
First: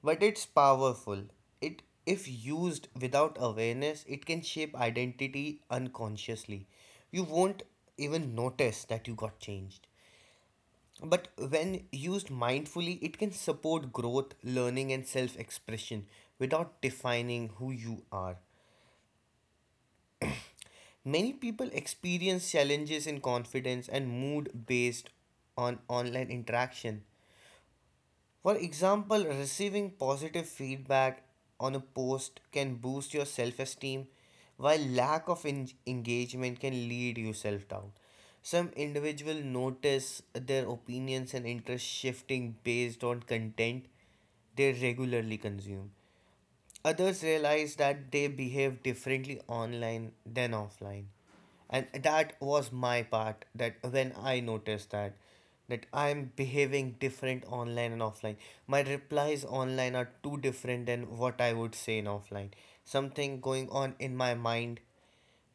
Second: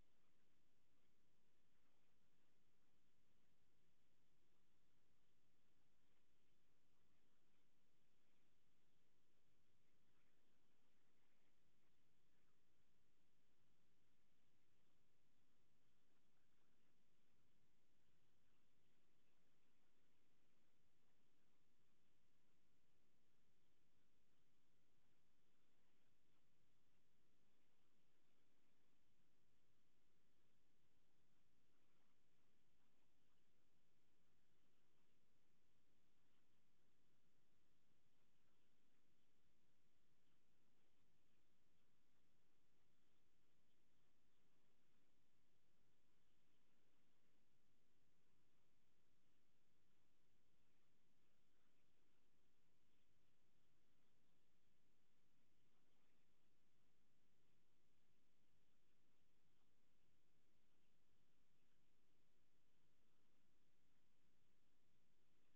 Speaker 2: but it's powerful. It, if used without awareness, it can shape identity unconsciously. You won't even notice that you got changed. But when used mindfully, it can support growth, learning, and self expression without defining who you are. Many people experience challenges in confidence and mood based on online interaction. For example, receiving positive feedback on a post can boost your self esteem, while lack of engagement can lead you self doubt. Some individuals notice their opinions and interests shifting based on content they regularly consume. Others realized that they behave differently online than offline. And that was my part, that when I noticed that I'm behaving different online and offline. My replies online are too different than what I would say in offline. Something going on in my mind,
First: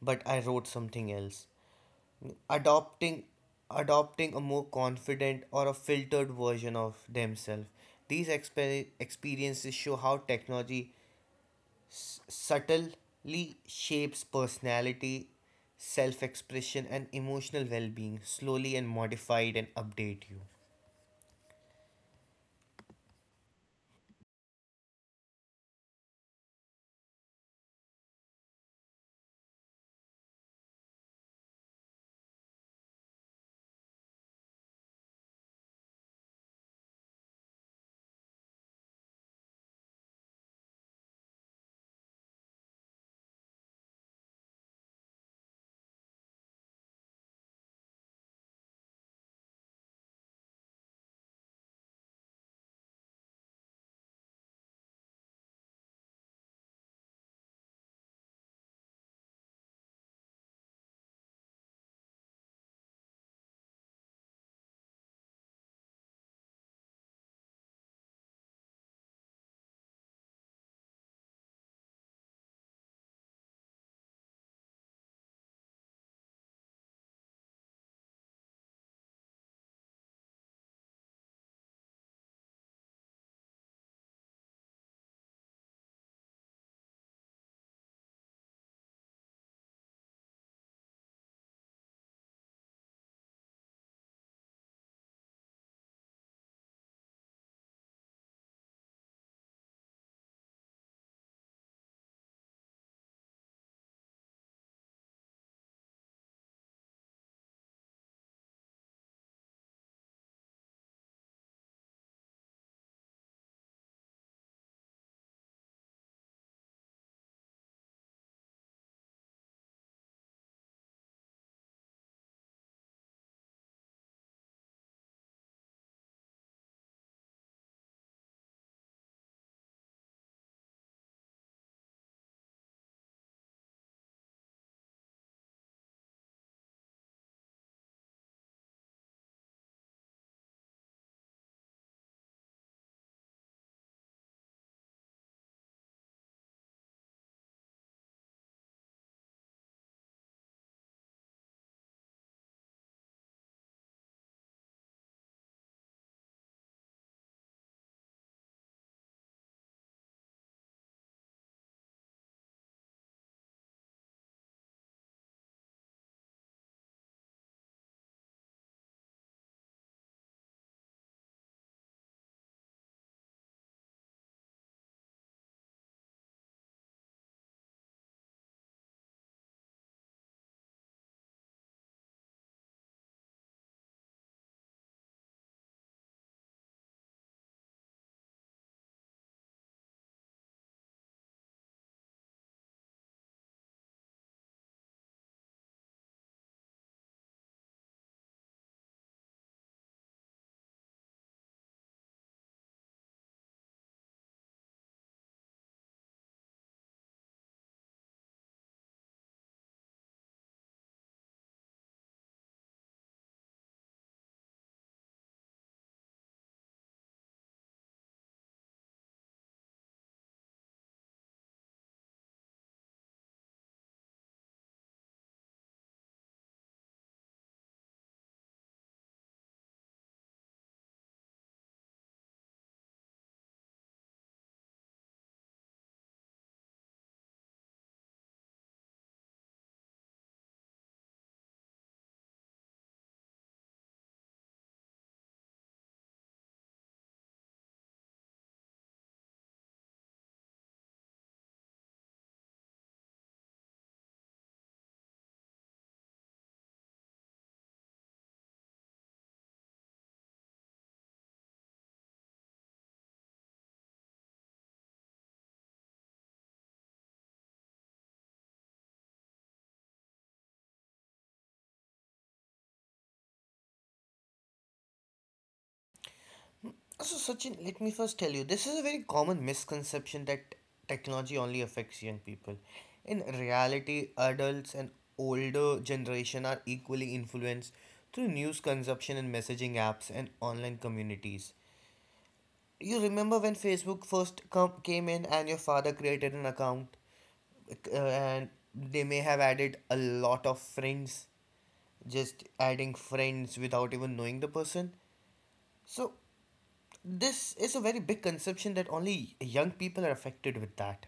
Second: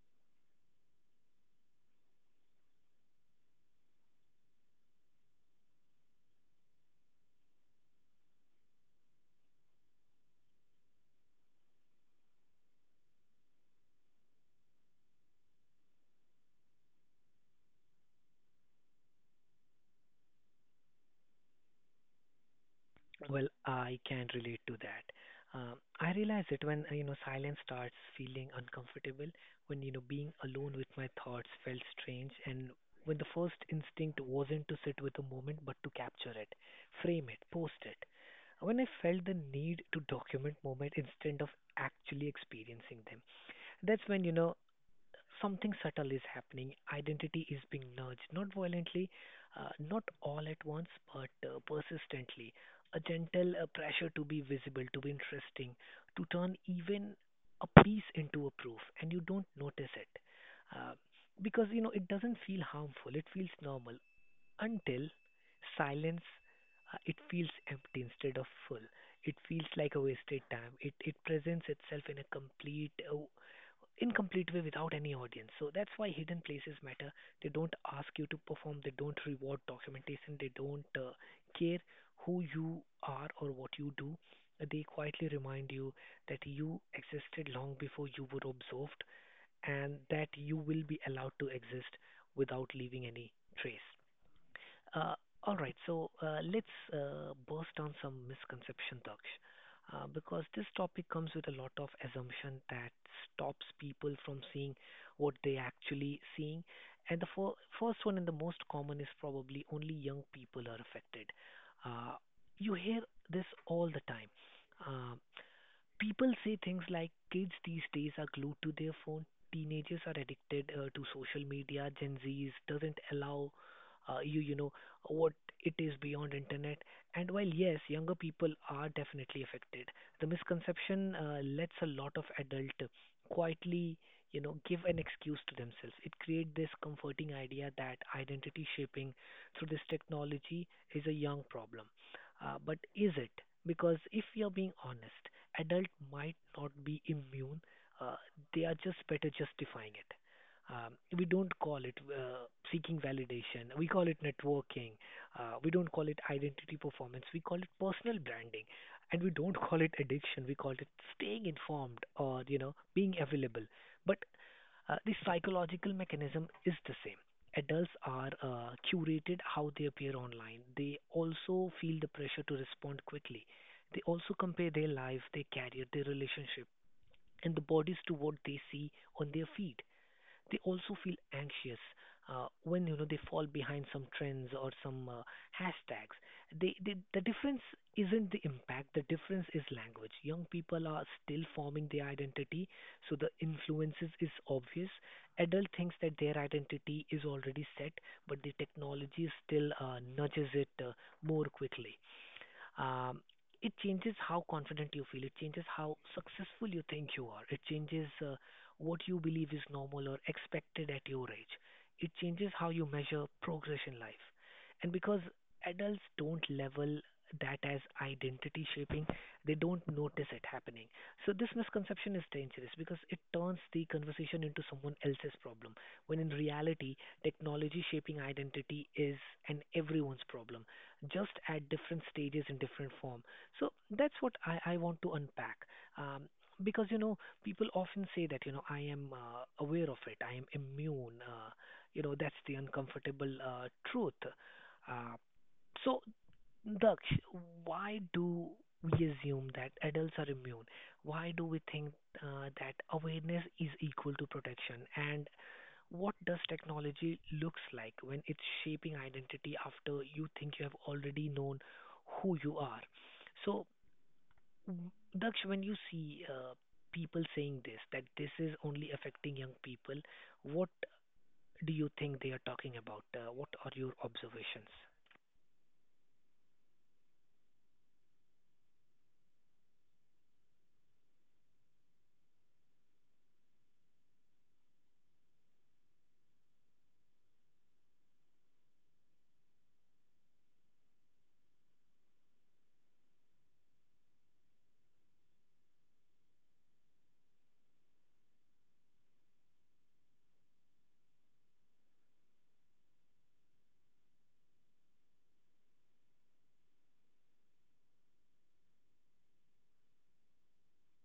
Speaker 2: but I wrote something else. Adopting adopting a more confident or a filtered version of themselves. These experiences show how technology subtly shapes personality, self expression, and emotional well being, slowly and modified and update you.
Speaker 1: Well, I can relate to that. I realize it when you know silence starts feeling uncomfortable, when you know being alone with my thoughts felt strange, and when the first instinct wasn't to sit with the moment but to capture it, frame it, post it. When I felt the need to document moment instead of actually experiencing them, that's when you know something subtle is happening. Identity is being nudged, not violently, not all at once, but persistently. A gentle pressure to be visible, to be interesting, to turn even a piece into a proof, and you don't notice it. Uh, because you know it doesn't feel harmful, it feels normal until silence it feels empty instead of full. It feels like a wasted time. It presents itself in a complete incomplete way without any audience. So that's why hidden places matter. They don't ask you to perform, they don't reward documentation, they don't care who you are or what you do. They quietly remind you that you existed long before you were observed and that you will be allowed to exist without leaving any trace. Uh, all right, so let's burst down some misconception, Daksh, because this topic comes with a lot of assumption that stops people from seeing what they actually seeing. And the first one and the most common is probably only young people are affected. Uh, you hear this all the time. Um People say things like kids these days are glued to their phone, teenagers are addicted to social media, Gen Zs doesn't allow uh, you, you know, what it is beyond internet. And while yes, younger people are definitely affected, the misconception lets a lot of adult quietly, give an excuse to themselves. It creates this comforting idea that identity shaping through this technology is a young problem. But is it? Because if you're being honest, adult might not be immune. Uh, they are just better justifying it. We don't call it seeking validation. We call it networking. We don't call it identity performance. We call it personal branding, and we don't [LAUGHS] call it addiction. We call it staying informed or being available. But the psychological mechanism is the same. Adults are curated how they appear online. They also feel the pressure to respond quickly. They also compare their life, their career, their relationship, and the bodies to what they see on their feed. They also feel anxious when they fall behind some trends or some hashtags. They, the difference isn't the impact. The difference is language. Young people are still forming their identity, so the influences is obvious. Adult thinks that their identity is already set, but the technology still nudges it more quickly. Um, it changes how confident you feel. It changes how successful you think you are. It changes what you believe is normal or expected at your age. It changes how you measure progress in life. And because adults don't level that as identity shaping, they don't notice it happening. So this misconception is dangerous because it turns the conversation into someone else's problem. When in reality, technology shaping identity is an everyone's problem just at different stages in different form. So that's what I want to unpack. Um, because people often say that I am aware of it, I am immune. That's the uncomfortable truth. Uh, so Daksh, why do we assume that adults are immune? Why do we think that awareness is equal to protection? And what does technology looks like when it's shaping identity after you think you have already known who you are? So, w- Daksh, when you see people saying this, that this is only affecting young people, what do you think they are talking about? What are your observations?
Speaker 2: So, Sachin, let me first tell you, this is a very common misconception that technology only affects young people. In reality, adults and older generation are equally influenced through news consumption and messaging apps and online communities. You remember when Facebook first came in and your father created an account? And they may have added a lot of friends, just adding friends without even knowing the person. So this is a very big conception that only young people are affected with that.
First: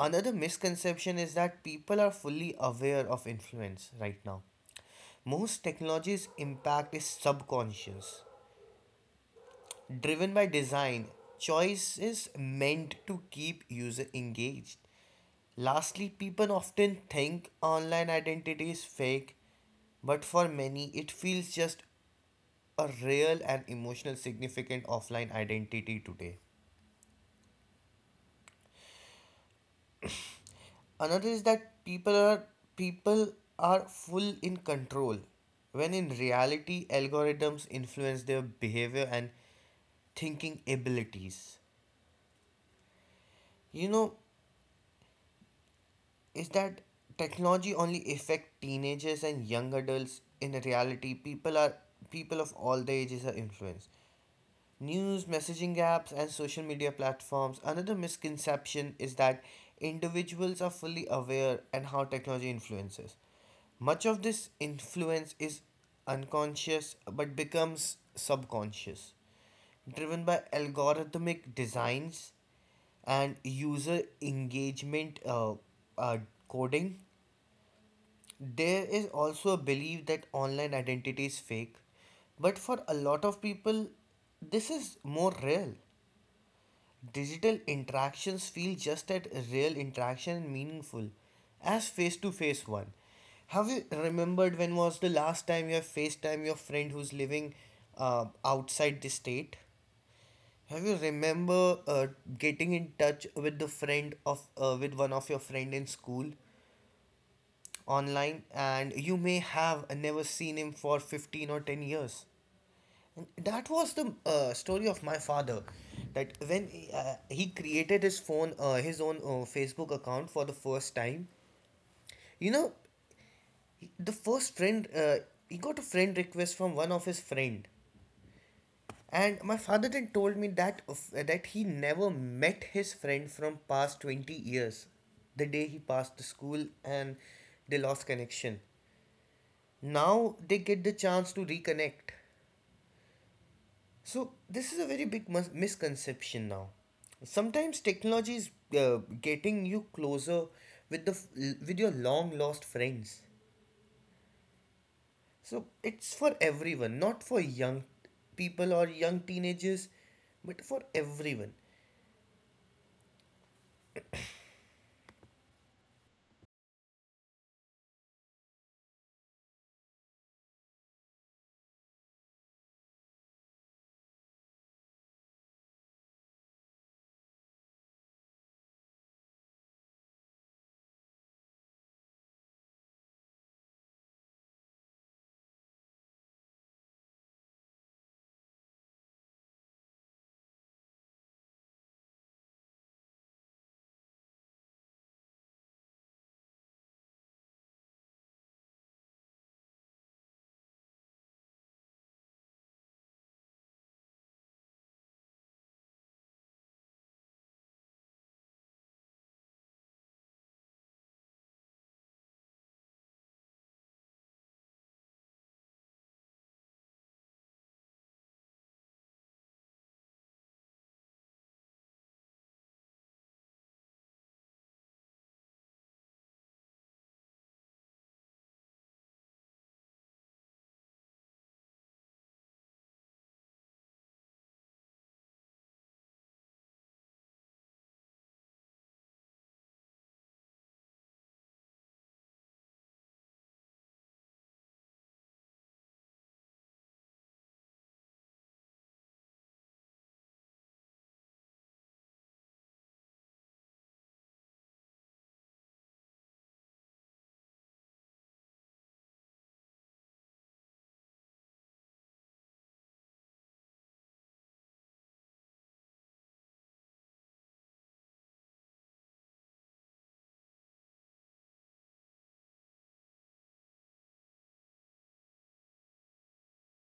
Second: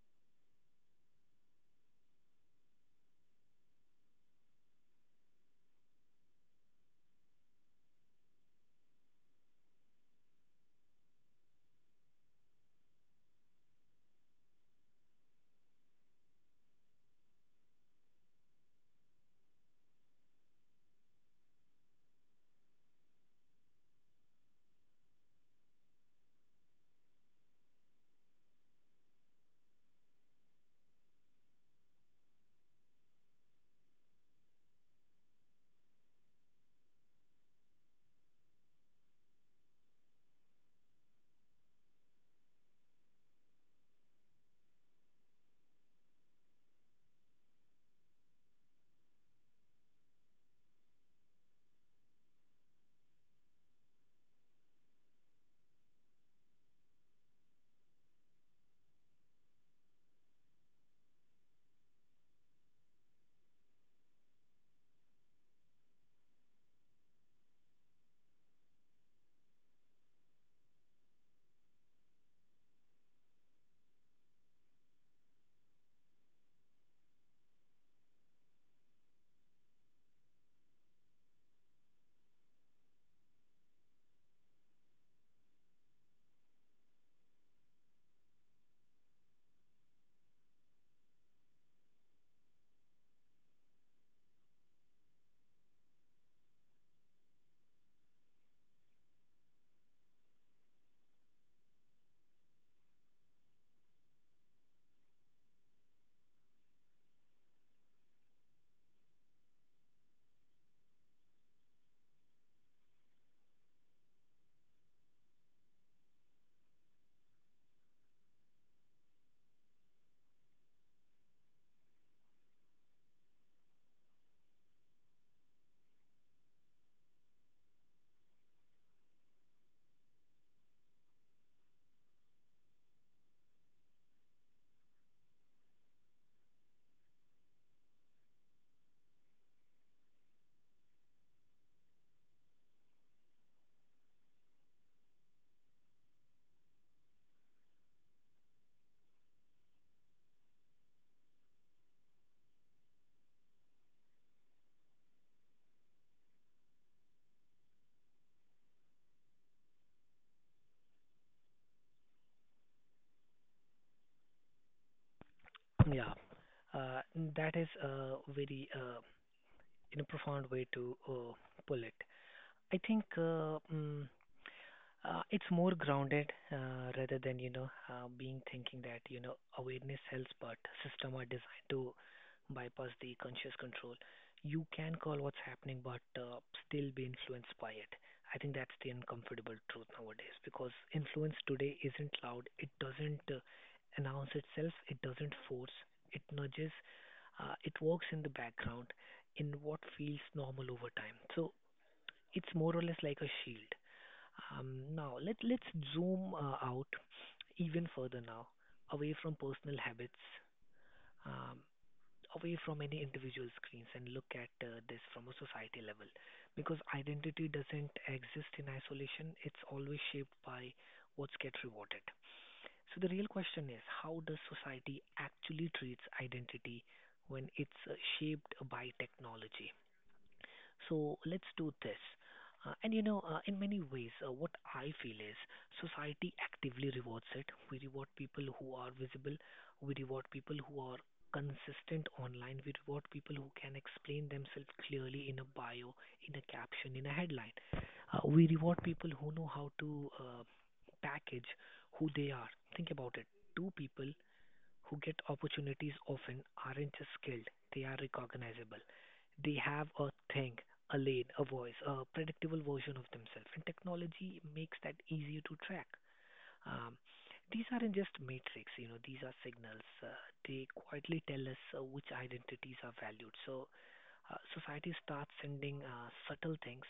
Speaker 2: Another misconception is that people are fully aware of influence right now. Most technology's impact is subconscious, driven by design. Choice is meant to keep user engaged. Lastly, people often think online identity is fake, but for many, it feels just a real and emotional significant offline identity today. Another is that people are full in control, when in reality, algorithms influence their behavior and thinking abilities. You know, is that technology only affect teenagers and young adults. In reality, people of all the ages are influenced news, messaging apps, and social media platforms. Another misconception is that individuals are fully aware and how technology influences. Much of this influence is unconscious but becomes subconscious, driven by algorithmic designs and user engagement uh, coding. There is also a belief that online identity is fake, but for a lot of people, this is more real. Digital interactions feel just as real interaction and meaningful as face to face one. Have you remembered when was the last time you have FaceTime your friend who's living outside the state? Have you remember getting in touch with the friend of with one of your friend in school online? And you may have never seen him for 15 or 10 years. And that was the story of my father, that when he created his phone, his own Facebook account for the first time, you know, the first friend, he got a friend request from one of his friend. And my father then told me that that he never met his friend from past 20 years. The day he passed the school, and they lost connection, now they get the chance to reconnect. So this is a very big misconception. Now sometimes technology is getting you closer with the with your long lost friends. So it's for everyone, not for young people or young teenagers, but for everyone.
Speaker 1: Yeah, uh, that is a very in a profound way to pull it. I think it's more grounded rather than you know being thinking that awareness helps, but system are designed to bypass the conscious control. You can call what's happening, but still be influenced by it. I think that's the uncomfortable truth nowadays because influence today isn't loud. It doesn't announce itself. It doesn't force. It nudges. It works in the background in what feels normal over time. So it's more or less like a shield. Now let's zoom out even further now, away from personal habits, um, away from any individual screens, and look at this from a society level, because identity doesn't exist in isolation. It's always shaped by what gets rewarded. So the real question is, how does society actually treats identity when it's shaped by technology? So let's do this. In many ways, what I feel is society actively rewards it. We reward people who are visible, we reward people who are consistent online, we reward people who can explain themselves clearly in a bio, in a caption, in a headline. We reward people who know how to package who they are. Think about it. Two people who get opportunities often aren't just skilled, they are recognizable. They have a thing, a lane, a voice, a predictable version of themselves, and technology makes that easier to track. Um, these aren't just matrix. You know, these are signals. They quietly tell us which identities are valued. So society starts sending subtle things.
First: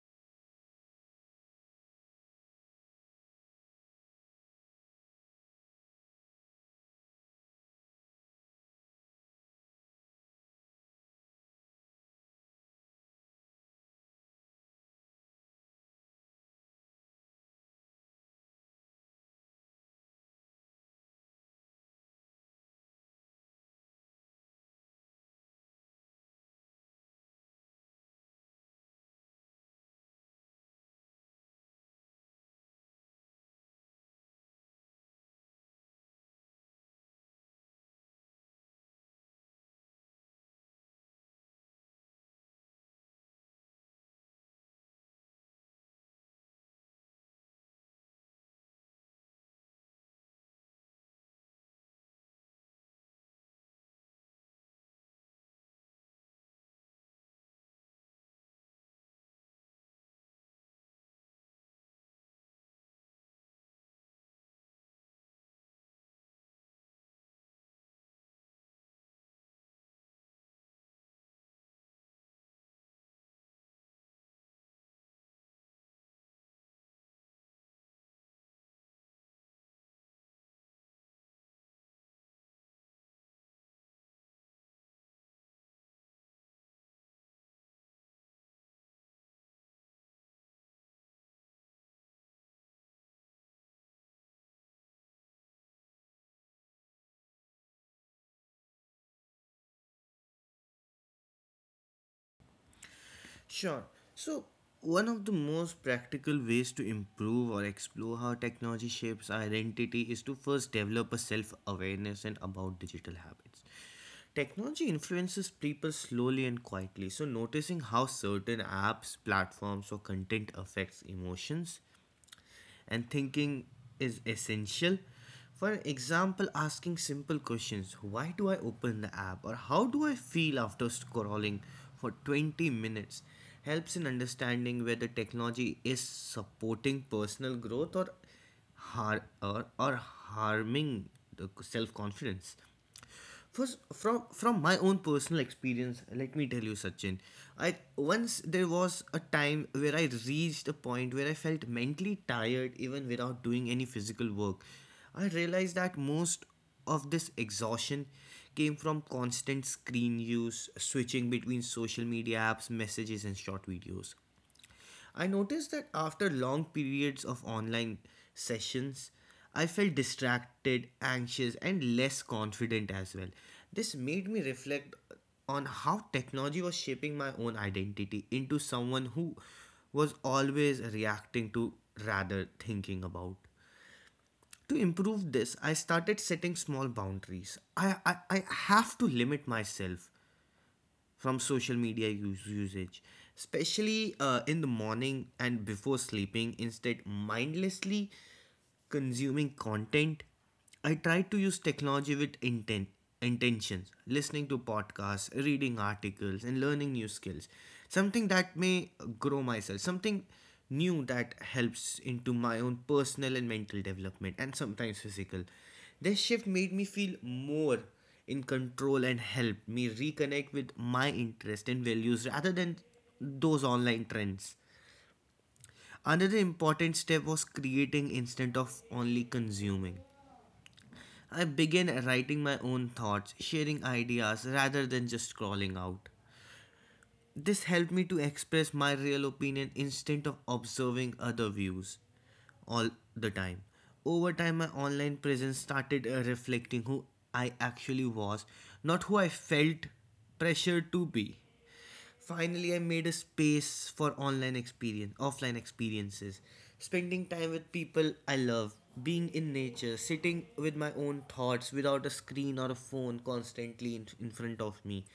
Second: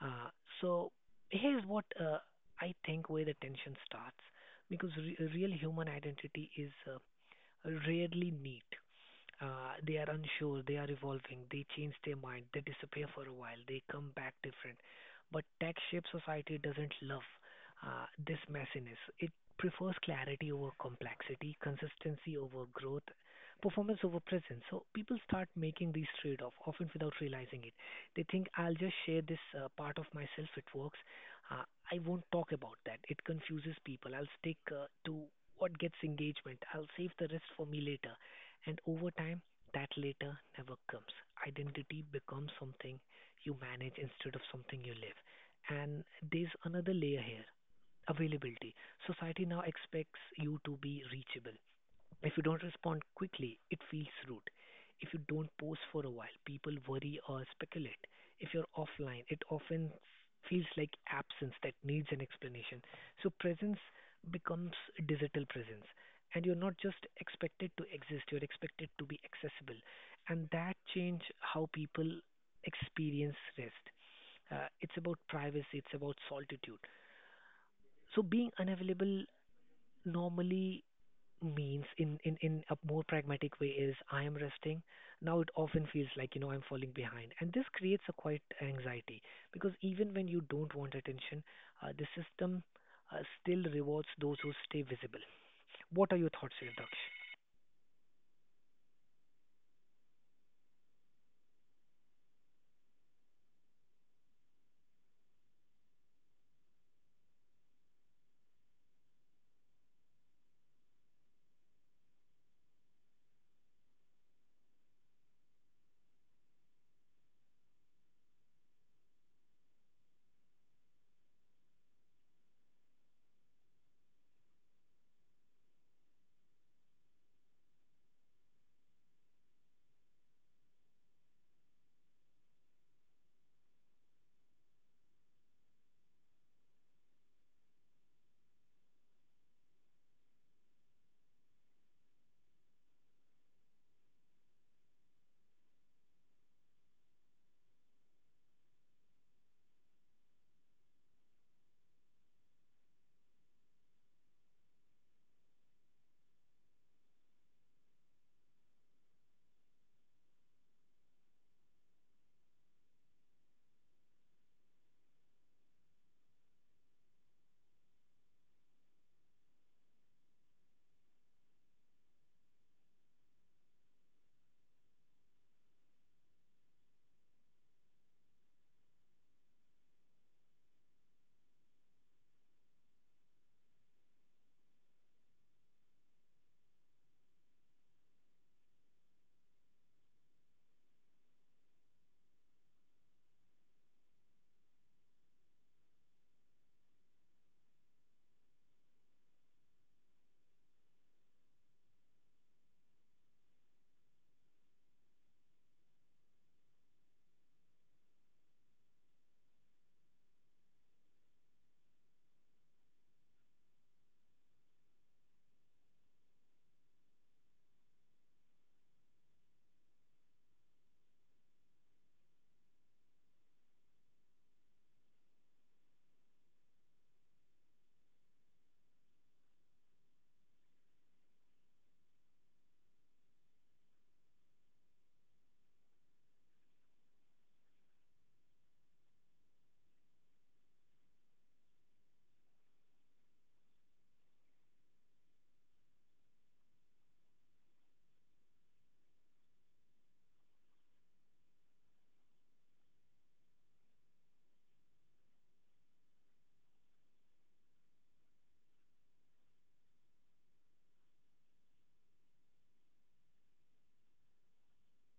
Speaker 1: Uh, so here's what I think where the tension starts because real human identity is rarely meet. They are unsure, they are evolving, they change their mind, they disappear for a while, they come back different. But tech shaped society doesn't love this messiness. It prefers clarity over complexity, consistency over growth, performance over presence. So people start making these trade offs often without realizing it. They think I'll just share this part of myself, it works. Uh, I won't talk about that. It confuses people. I'll stick to what gets engagement. I'll save the rest for me later. And over time, that later never comes. Identity becomes something you manage instead of something you live. And there's another layer here: availability. Society now expects you to be reachable. If you don't respond quickly, it feels rude. If you don't post for a while, people worry or speculate. If you're offline, it often feels like absence that needs an explanation. So presence becomes digital presence. And you're not just expected to exist, you're expected to be accessible. And that change how people experience rest. It's about privacy, it's about solitude. So being unavailable normally means in a more pragmatic way is I am resting. Now it often feels like, you know, I'm falling behind. And this creates a quite anxiety because even when you don't want attention, the system still rewards those who stay visible. What are your thoughts, Daksh?
Speaker 2: Sure. So, one of the most practical ways to improve or explore how technology shapes our identity is to first develop a self awareness and about digital habits. Technology influences people slowly and quietly, so noticing how certain apps, platforms, or content affects emotions, and thinking is essential. For example, asking simple questions, why do I open the app, or how do I feel after scrolling for 20 minutes, helps in understanding whether technology is supporting personal growth, or, harming the self confidence. First, from my own personal experience, let me tell you, Sachin. I once, there was a time where I reached a point where I felt mentally tired even without doing any physical work. I realized that most of this exhaustion came from constant screen use, switching between social media apps, messages, and short videos. I noticed that after long periods of online sessions, I felt distracted, anxious, and less confident as well. This made me reflect on how technology was shaping my own identity into someone who was always reacting to rather thinking about. To improve this, I started setting small boundaries. I have to limit myself from social media usage, especially in the morning and before sleeping. Instead, mindlessly consuming content, I try to use technology with intentions, listening to podcasts, reading articles, and learning new skills, something that may grow myself, something new that helps into my own personal and mental development and sometimes physical. This shift made me feel more in control and help me reconnect with my interests and values rather than those online trends. Another important step was creating instead of only consuming. I began writing my own thoughts, sharing ideas rather than just scrolling out. This helped me to express my real opinion instead of observing other views all the time. Over time, my online presence started reflecting who I actually was, not who I felt pressured to be. Finally, I made a space for offline experiences, spending time with people I love, being in nature, sitting with my own thoughts without a screen or a phone constantly in front of me,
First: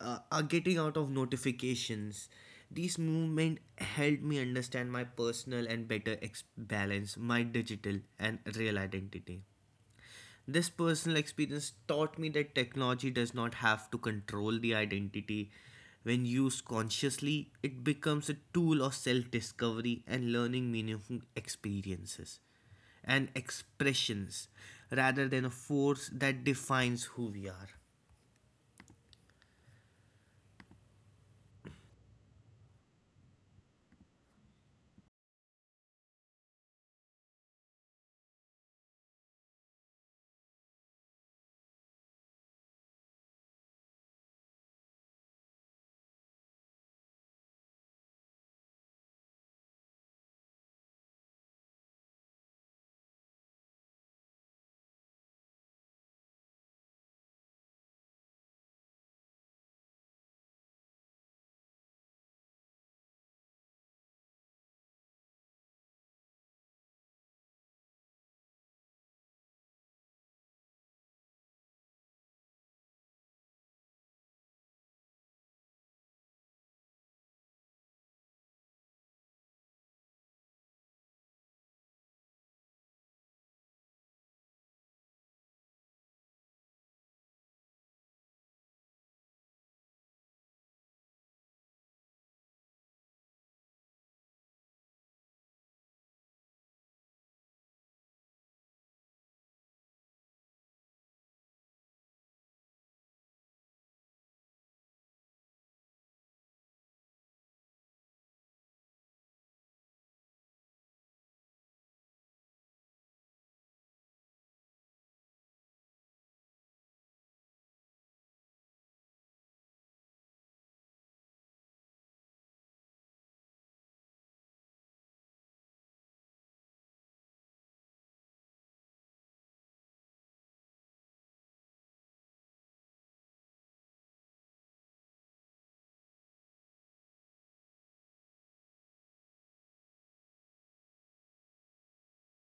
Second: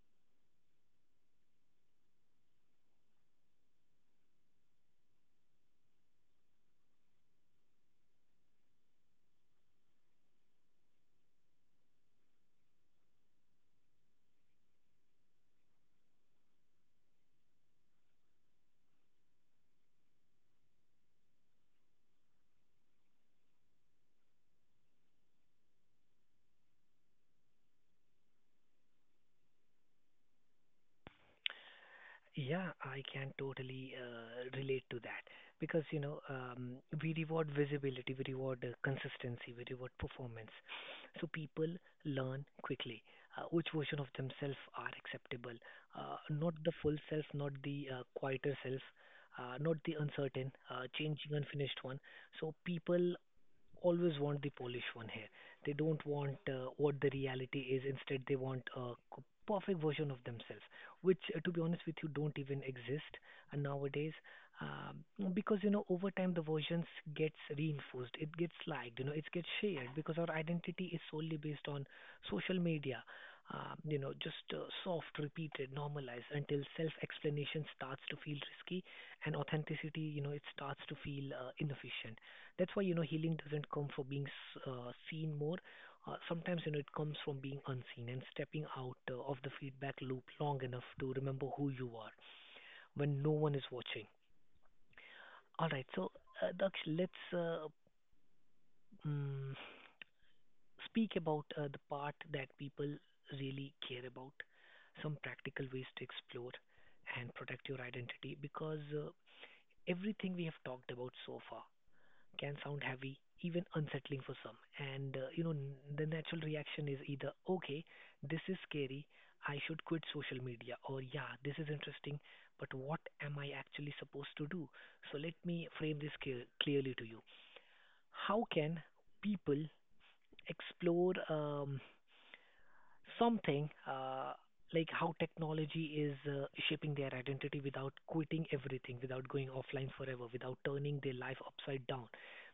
Speaker 2: are getting out of notifications. These movement helped me understand my personal and better balance my digital and real identity. This personal experience taught me that technology does not have to control the identity. When used consciously, it becomes a tool of self discovery and learning meaningful experiences and expressions rather than a force that defines who we are.
Speaker 1: Yeah, I can totally relate to that because we reward visibility, we reward consistency, we reward performance. So people learn quickly which version of themselves are acceptable, not the full self, not the quieter self, not the uncertain, changing, unfinished one. So people always want the polished one here. They don't want what the reality is. Instead, they want a perfect version of themselves, which, to be honest with you, don't even exist nowadays. Because over time, the versions gets reinforced. It gets liked. You know, it gets shared because our identity is solely based on social media. Just soft, repeated, normalized until self-explanation starts to feel risky and authenticity, you know, it starts to feel inefficient. That's why, you know, healing doesn't come from being seen more. Sometimes, you know, it comes from being unseen and stepping out of the feedback loop long enough to remember who you are when no one is watching. All right, so Daksh, let's um, speak about the part that people really care about, some practical ways to explore and protect your identity because everything we have talked about so far can sound heavy, even unsettling for some. And the natural reaction is either, okay, this is scary, I should quit social media, or yeah, this is interesting, but what am I actually supposed to do? So let me frame this clearly to you. How can people explore something like how technology is shaping their identity without quitting everything, without going offline forever, without turning their life upside down.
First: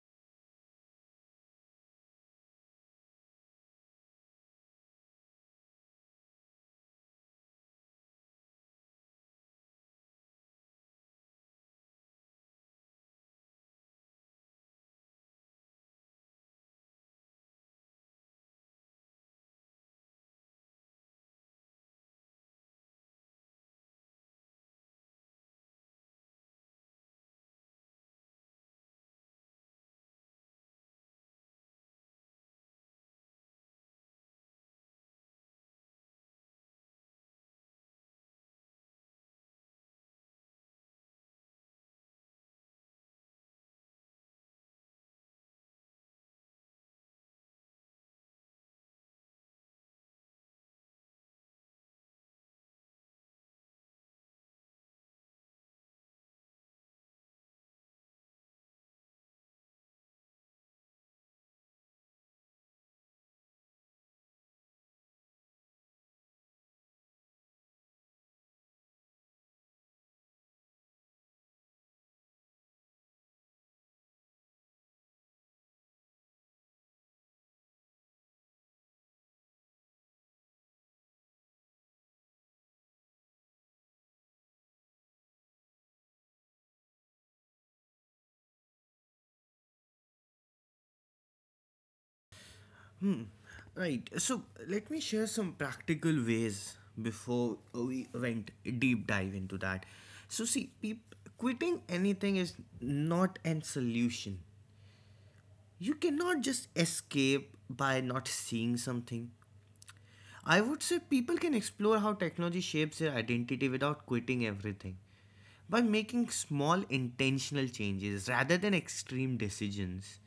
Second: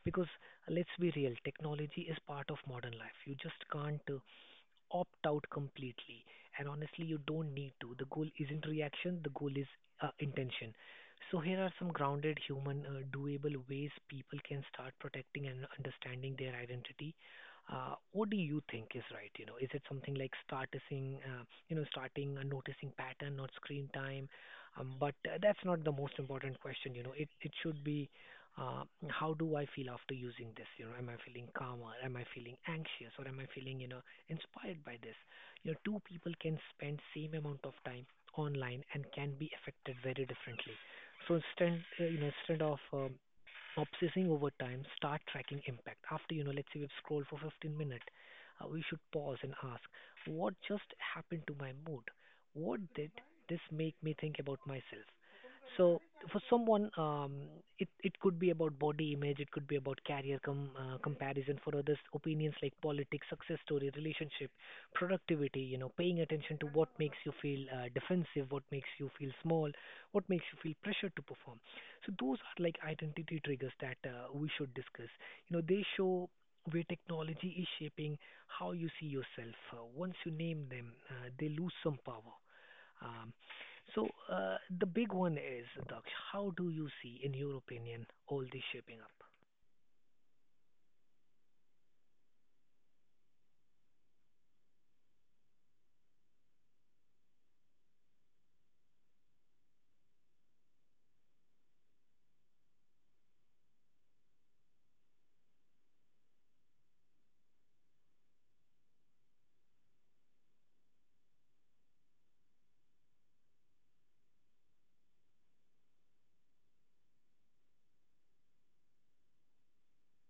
Speaker 1: Because let's be real, technology is part of modern life. You just can't opt out completely. And honestly, you don't need to. The goal isn't reaction, the goal is intention. So, here are some grounded, human, doable ways people can start protecting and understanding their identity. What do you think is right? You know, is it something like starting, starting a noticing pattern, not screen time? But that's not the most important question. You know, it should be uh, how do I feel after using this? You know, am I feeling calmer? Am I feeling anxious? Or am I feeling, you know, inspired by this. You know, two people can spend same amount of time online and can be affected very differently. So instead, instead of obsessing over time, start tracking impact. After, you know, let's say we've scrolled for 15 minutes, we should pause and ask, what just happened to my mood? What did this make me think about myself? So for someone, it could be about body image, it could be about comparison. For others, opinions like politics, success story, relationship, productivity. You know, paying attention to what makes you feel defensive, what makes you feel small, what makes you feel pressure to perform. So those are like identity triggers that we should discuss. You know, they show where technology is shaping how you see yourself. Once you name them, they lose some power. Um, so the big one is, Daksh, how do you see, in your opinion, all this shaping up?
Speaker 2: Hmm. Right. So let me share some practical ways before we went deep dive into that. So see, quitting anything is not an solution. You cannot just escape by not seeing something. I would say people can explore how technology shapes their identity without quitting everything by making small intentional changes rather than extreme decisions.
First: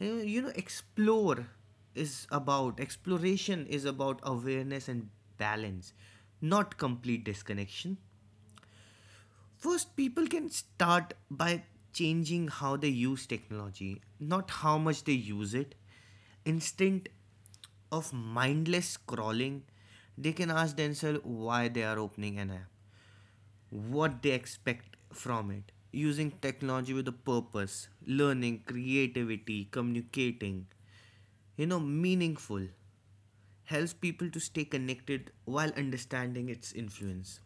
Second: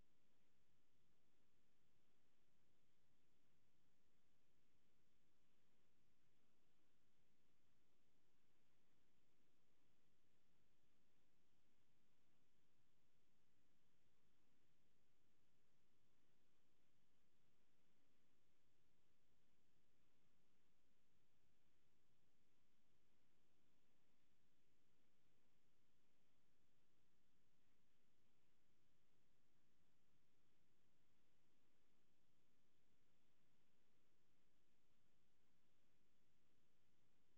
Speaker 2: Explore is about exploration is about awareness and balance, not complete disconnection. First, people can start by changing how they use technology, not how much they use it. Instinct of mindless scrolling, they can ask themselves why they are opening an app, what they expect from it. Using technology with a purpose, learning, creativity, communicating, meaningful, helps people to stay connected while understanding its influence.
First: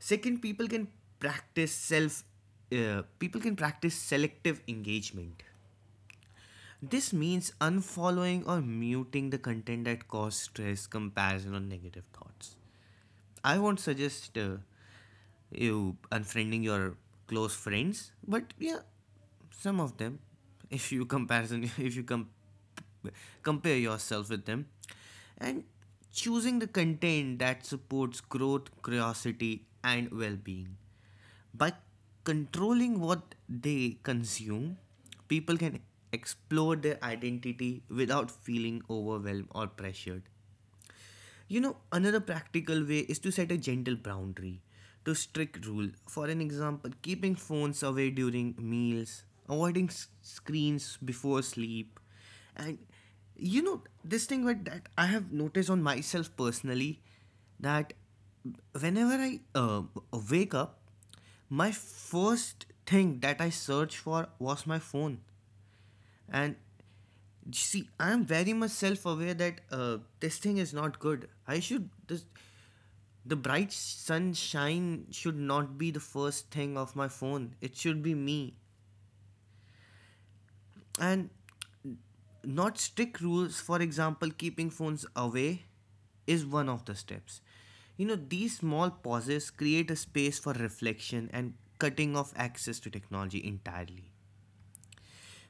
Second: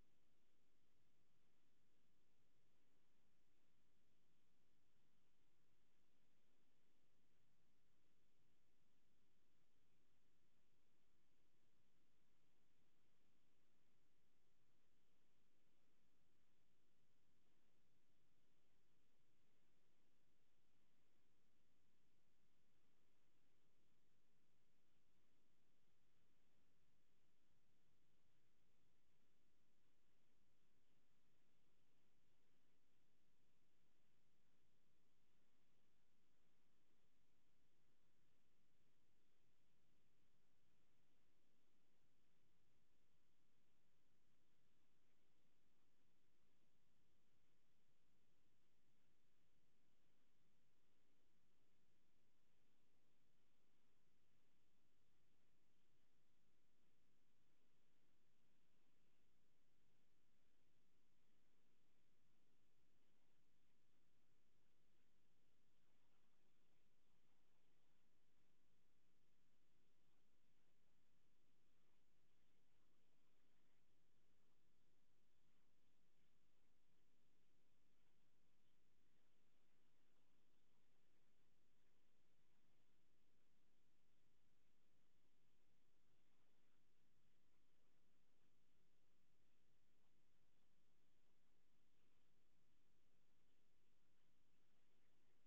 Speaker 2: Second, people can practice self. People can practice selective engagement. This means unfollowing or muting the content that cause stress, comparison, or negative thoughts. I won't suggest you unfriending your close friends, but yeah, some of them. [LAUGHS] If you comparison, [LAUGHS] if you com- compare yourself with them, and choosing the content that supports growth, curiosity, and well-being. By controlling what they consume, people can explore their identity without feeling overwhelmed or pressured. You know, another practical way is to set a gentle boundary to strict rule. For an example, keeping phones away during meals, avoiding screens before sleep, and you know this thing what that I have noticed on myself personally that whenever I wake up, my first thing that I searched for was my phone. And see, I am very much self aware that this thing is not good. I should, this, the bright sunshine should not be the first thing of my phone. It should be me. And not strict rules, for example, keeping phones away is one of the steps. You know, these small pauses create a space for reflection and cutting off access to technology entirely.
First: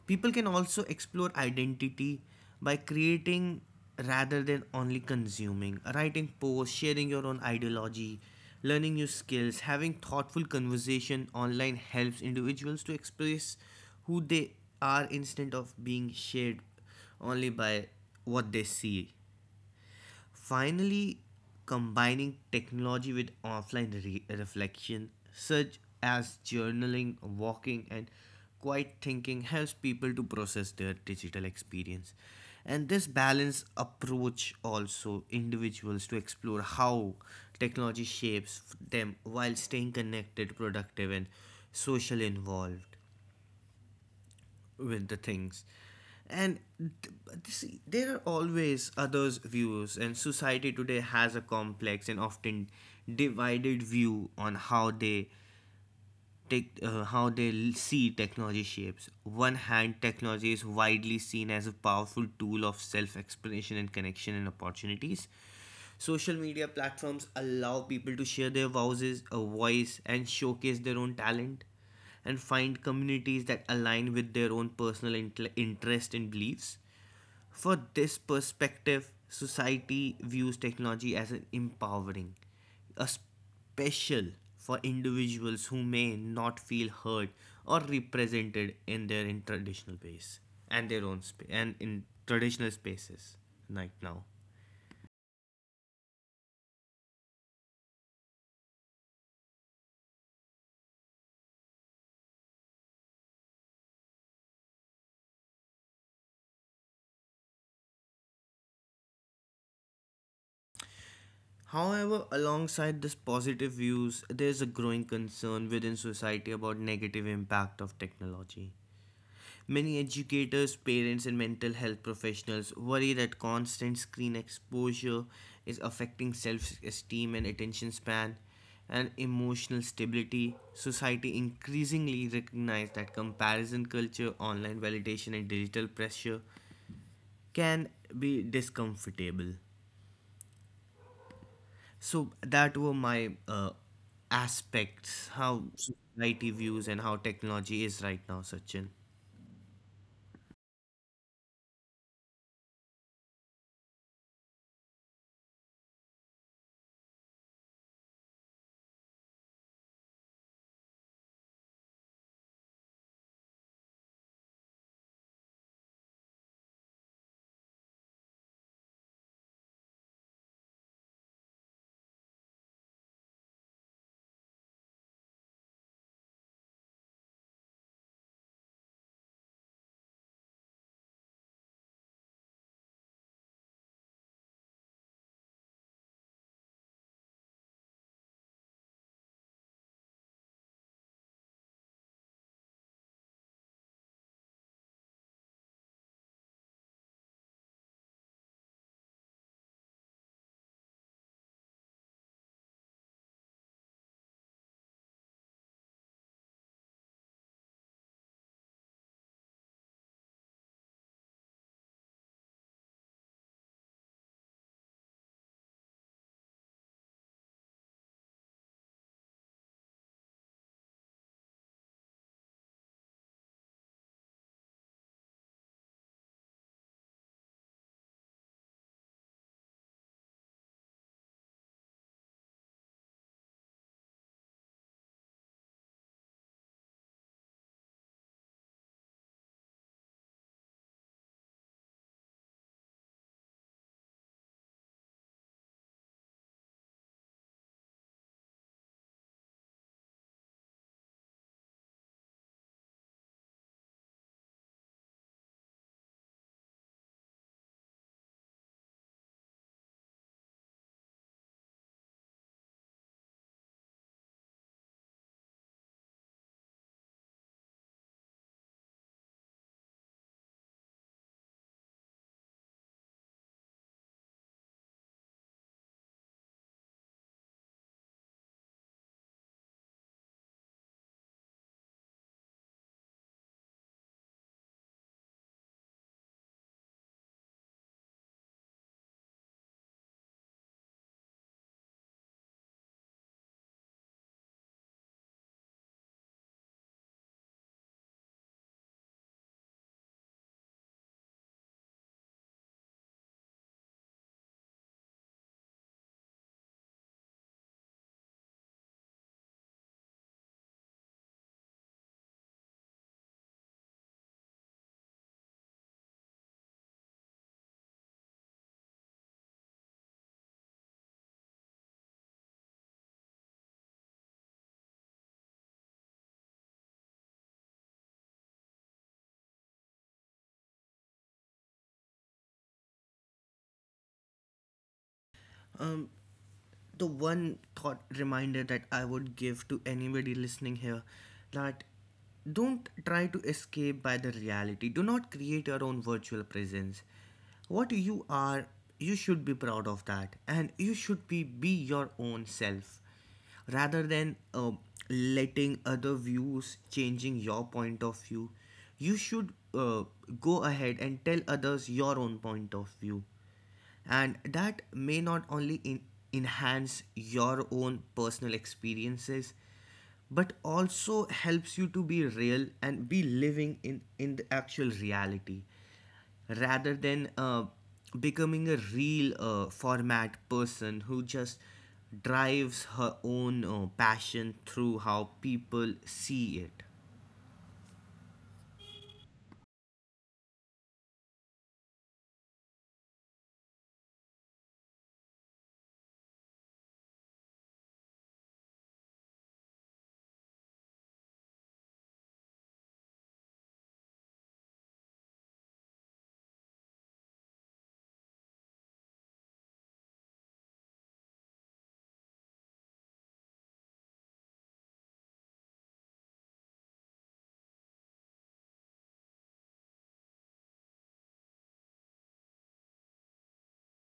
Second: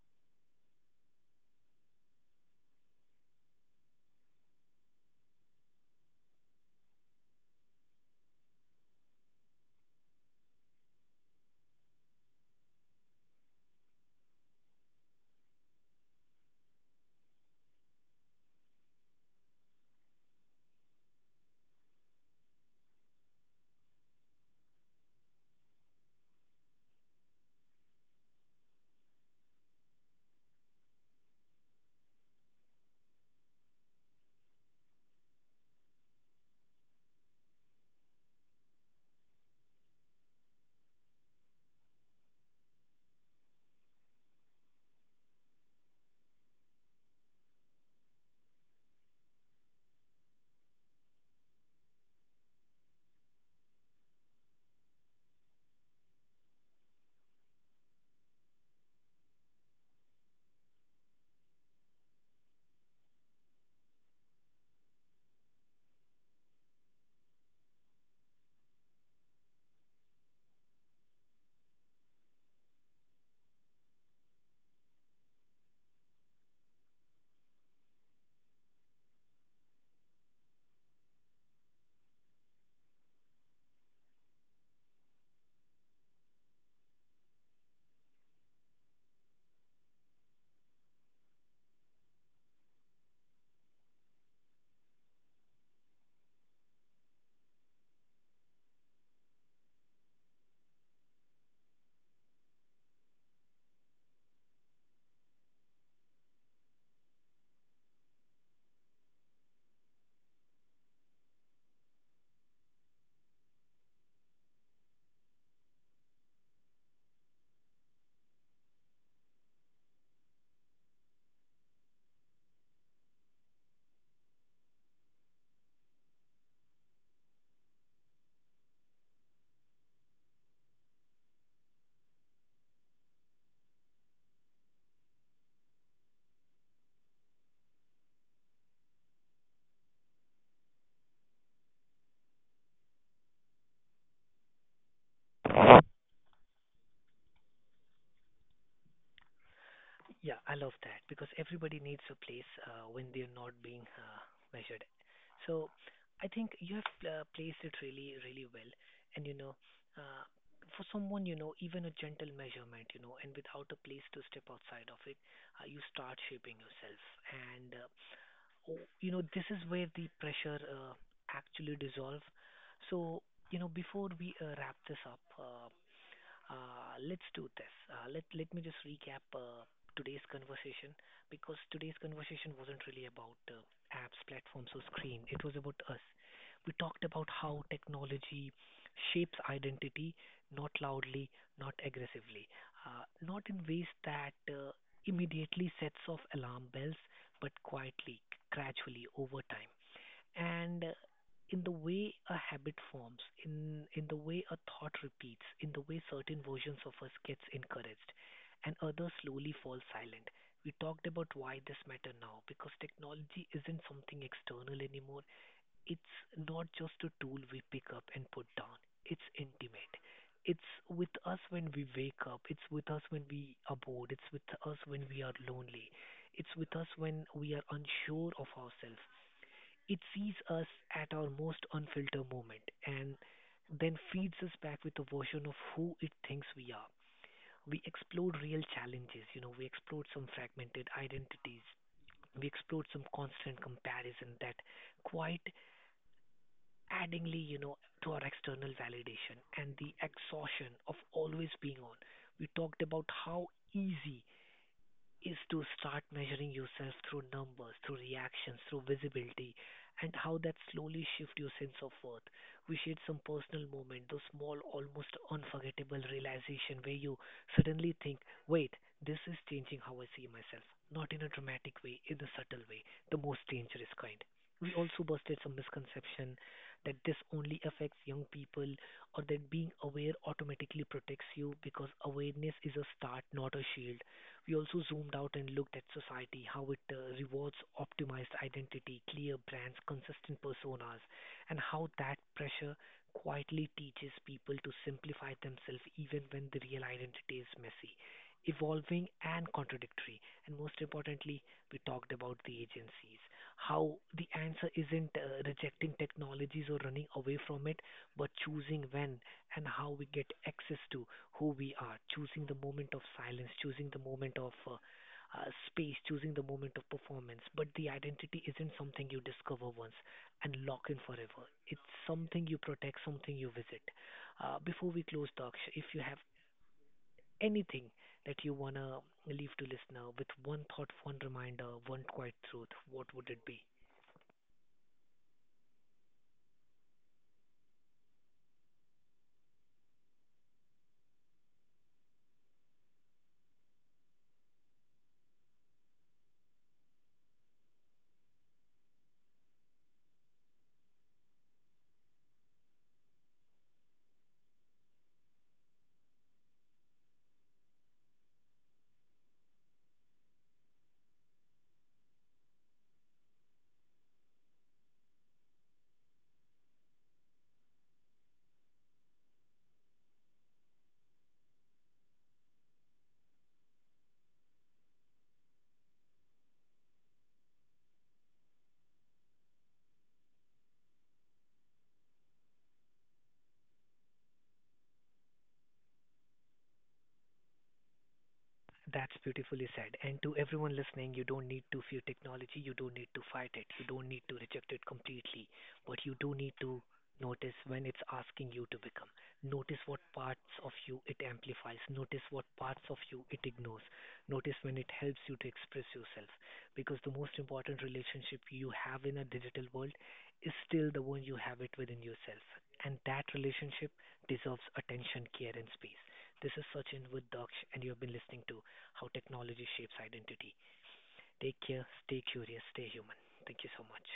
Speaker 2: People can also explore identity by creating rather than only consuming, writing posts, sharing your own ideology, learning new skills, having thoughtful conversation online helps individuals to express who they are instead of being shared only by what they see. Finally, combining technology with offline reflection, such as journaling, walking, and quiet thinking, helps people to process their digital experience. And this balanced approach also individuals to explore how technology shapes them while staying connected, productive, and socially involved with the things. And th- there are always others' views, and society today has a complex and often divided view on how how they see technology shapes. One hand, technology is widely seen as a powerful tool of self-expression and connection and opportunities. Social media platforms allow people to share their voices, a voice, and showcase their own talent, and find communities that align with their own personal interest and beliefs. For this perspective, society views technology as an empowering, a special for individuals who may not feel heard or represented in their in traditional ways and their own space and in traditional spaces right now. However, alongside this positive views, there's a growing concern within society about negative impact of technology. Many educators, parents, and mental health professionals worry that constant screen exposure is affecting self esteem and attention span and emotional stability. Society increasingly recognizes that comparison culture, online validation, and digital pressure can be discomfortable. So, that were my aspects how society views and how technology is right now, Sachin.
Speaker 1: Yeah, I love that because everybody needs a place when they're not being measured. So I think you have placed it really, really well. And you know, uh, for someone, you know, even a gentle measurement, you know, and without a place to step outside of it, you start shaping yourself. And you know, this is where the pressure actually dissolve. So you know, before we wrap this up. Let's do this. Let me just recap today's conversation because today's conversation wasn't really about apps, platforms, or screen. It was about us. We talked about how technology shapes identity, not loudly, not aggressively, not in ways that immediately sets off alarm bells, but quietly, gradually, over time, and in the way a habit forms, in the way a thought repeats, in the way certain versions of us gets encouraged and others slowly fall silent. We talked about why this matter now because technology isn't something external anymore. It's not just a tool we pick up and put down. It's intimate. It's with us when we wake up, it's with us when we are bored, it's with us when we are lonely, it's with us when we are unsure of ourselves. It sees us at our most unfiltered moment and then feeds us back with a version of who it thinks we are. We explore real challenges, you know, we explore some fragmented identities, we explore some constant comparison that quite addingly, you know, to our external validation and the exhaustion of always being on. We talked about how easy is to start measuring yourself through numbers, through reactions, through visibility, and how that slowly shifts your sense of worth. We shared some personal moment, those small, almost unforgettable realization where you suddenly think, wait, this is changing how I see myself. Not in a dramatic way, in a subtle way, the most dangerous kind. We also busted some misconception that this only affects young people or that being aware automatically protects you because awareness is a start, not a shield. We also zoomed out and looked at society, how it rewards optimized identity, clear brands, consistent personas, and how that pressure quietly teaches people to simplify themselves even when the real identity is messy, evolving, and contradictory. And most importantly, we talked about the agencies, how the answer isn't rejecting technologies or running away from it, but choosing when and how we get access to who we are, choosing the moment of silence, choosing the moment of space, choosing the moment of performance. But the identity isn't something you discover once and lock in forever. It's something you protect, something you visit. Before we close, Daksh, if you have anything that you wanna leave to listener with one thought, one reminder, one quiet truth, what would it be?
Speaker 2: Um, the one thought reminder that I would give to anybody listening here that don't try to escape by the reality. Do not create your own virtual presence. What you are, you should be proud of that, and you should be your own self rather than letting other views changing your point of view. You should go ahead and tell others your own point of view, and that may not only enhance your own personal experiences but also helps you to be real and be living in the actual reality rather than becoming a real format person who just drives her own passion through how people see it.
Speaker 1: That's beautifully said. And to everyone listening, you don't need to fear technology, you don't need to fight it, you don't need to reject it completely, but you do need to notice when it's asking you to become. Notice what parts of you it amplifies, notice what parts of you it ignores, notice when it helps you to express yourself. Because the most important relationship you have in a digital world is still the one you have it within yourself. And that relationship deserves attention, care, and space. This is Sachin with Daksh, and you have been listening to how technology shapes identity. Take care, stay curious, stay human. Thank you so much.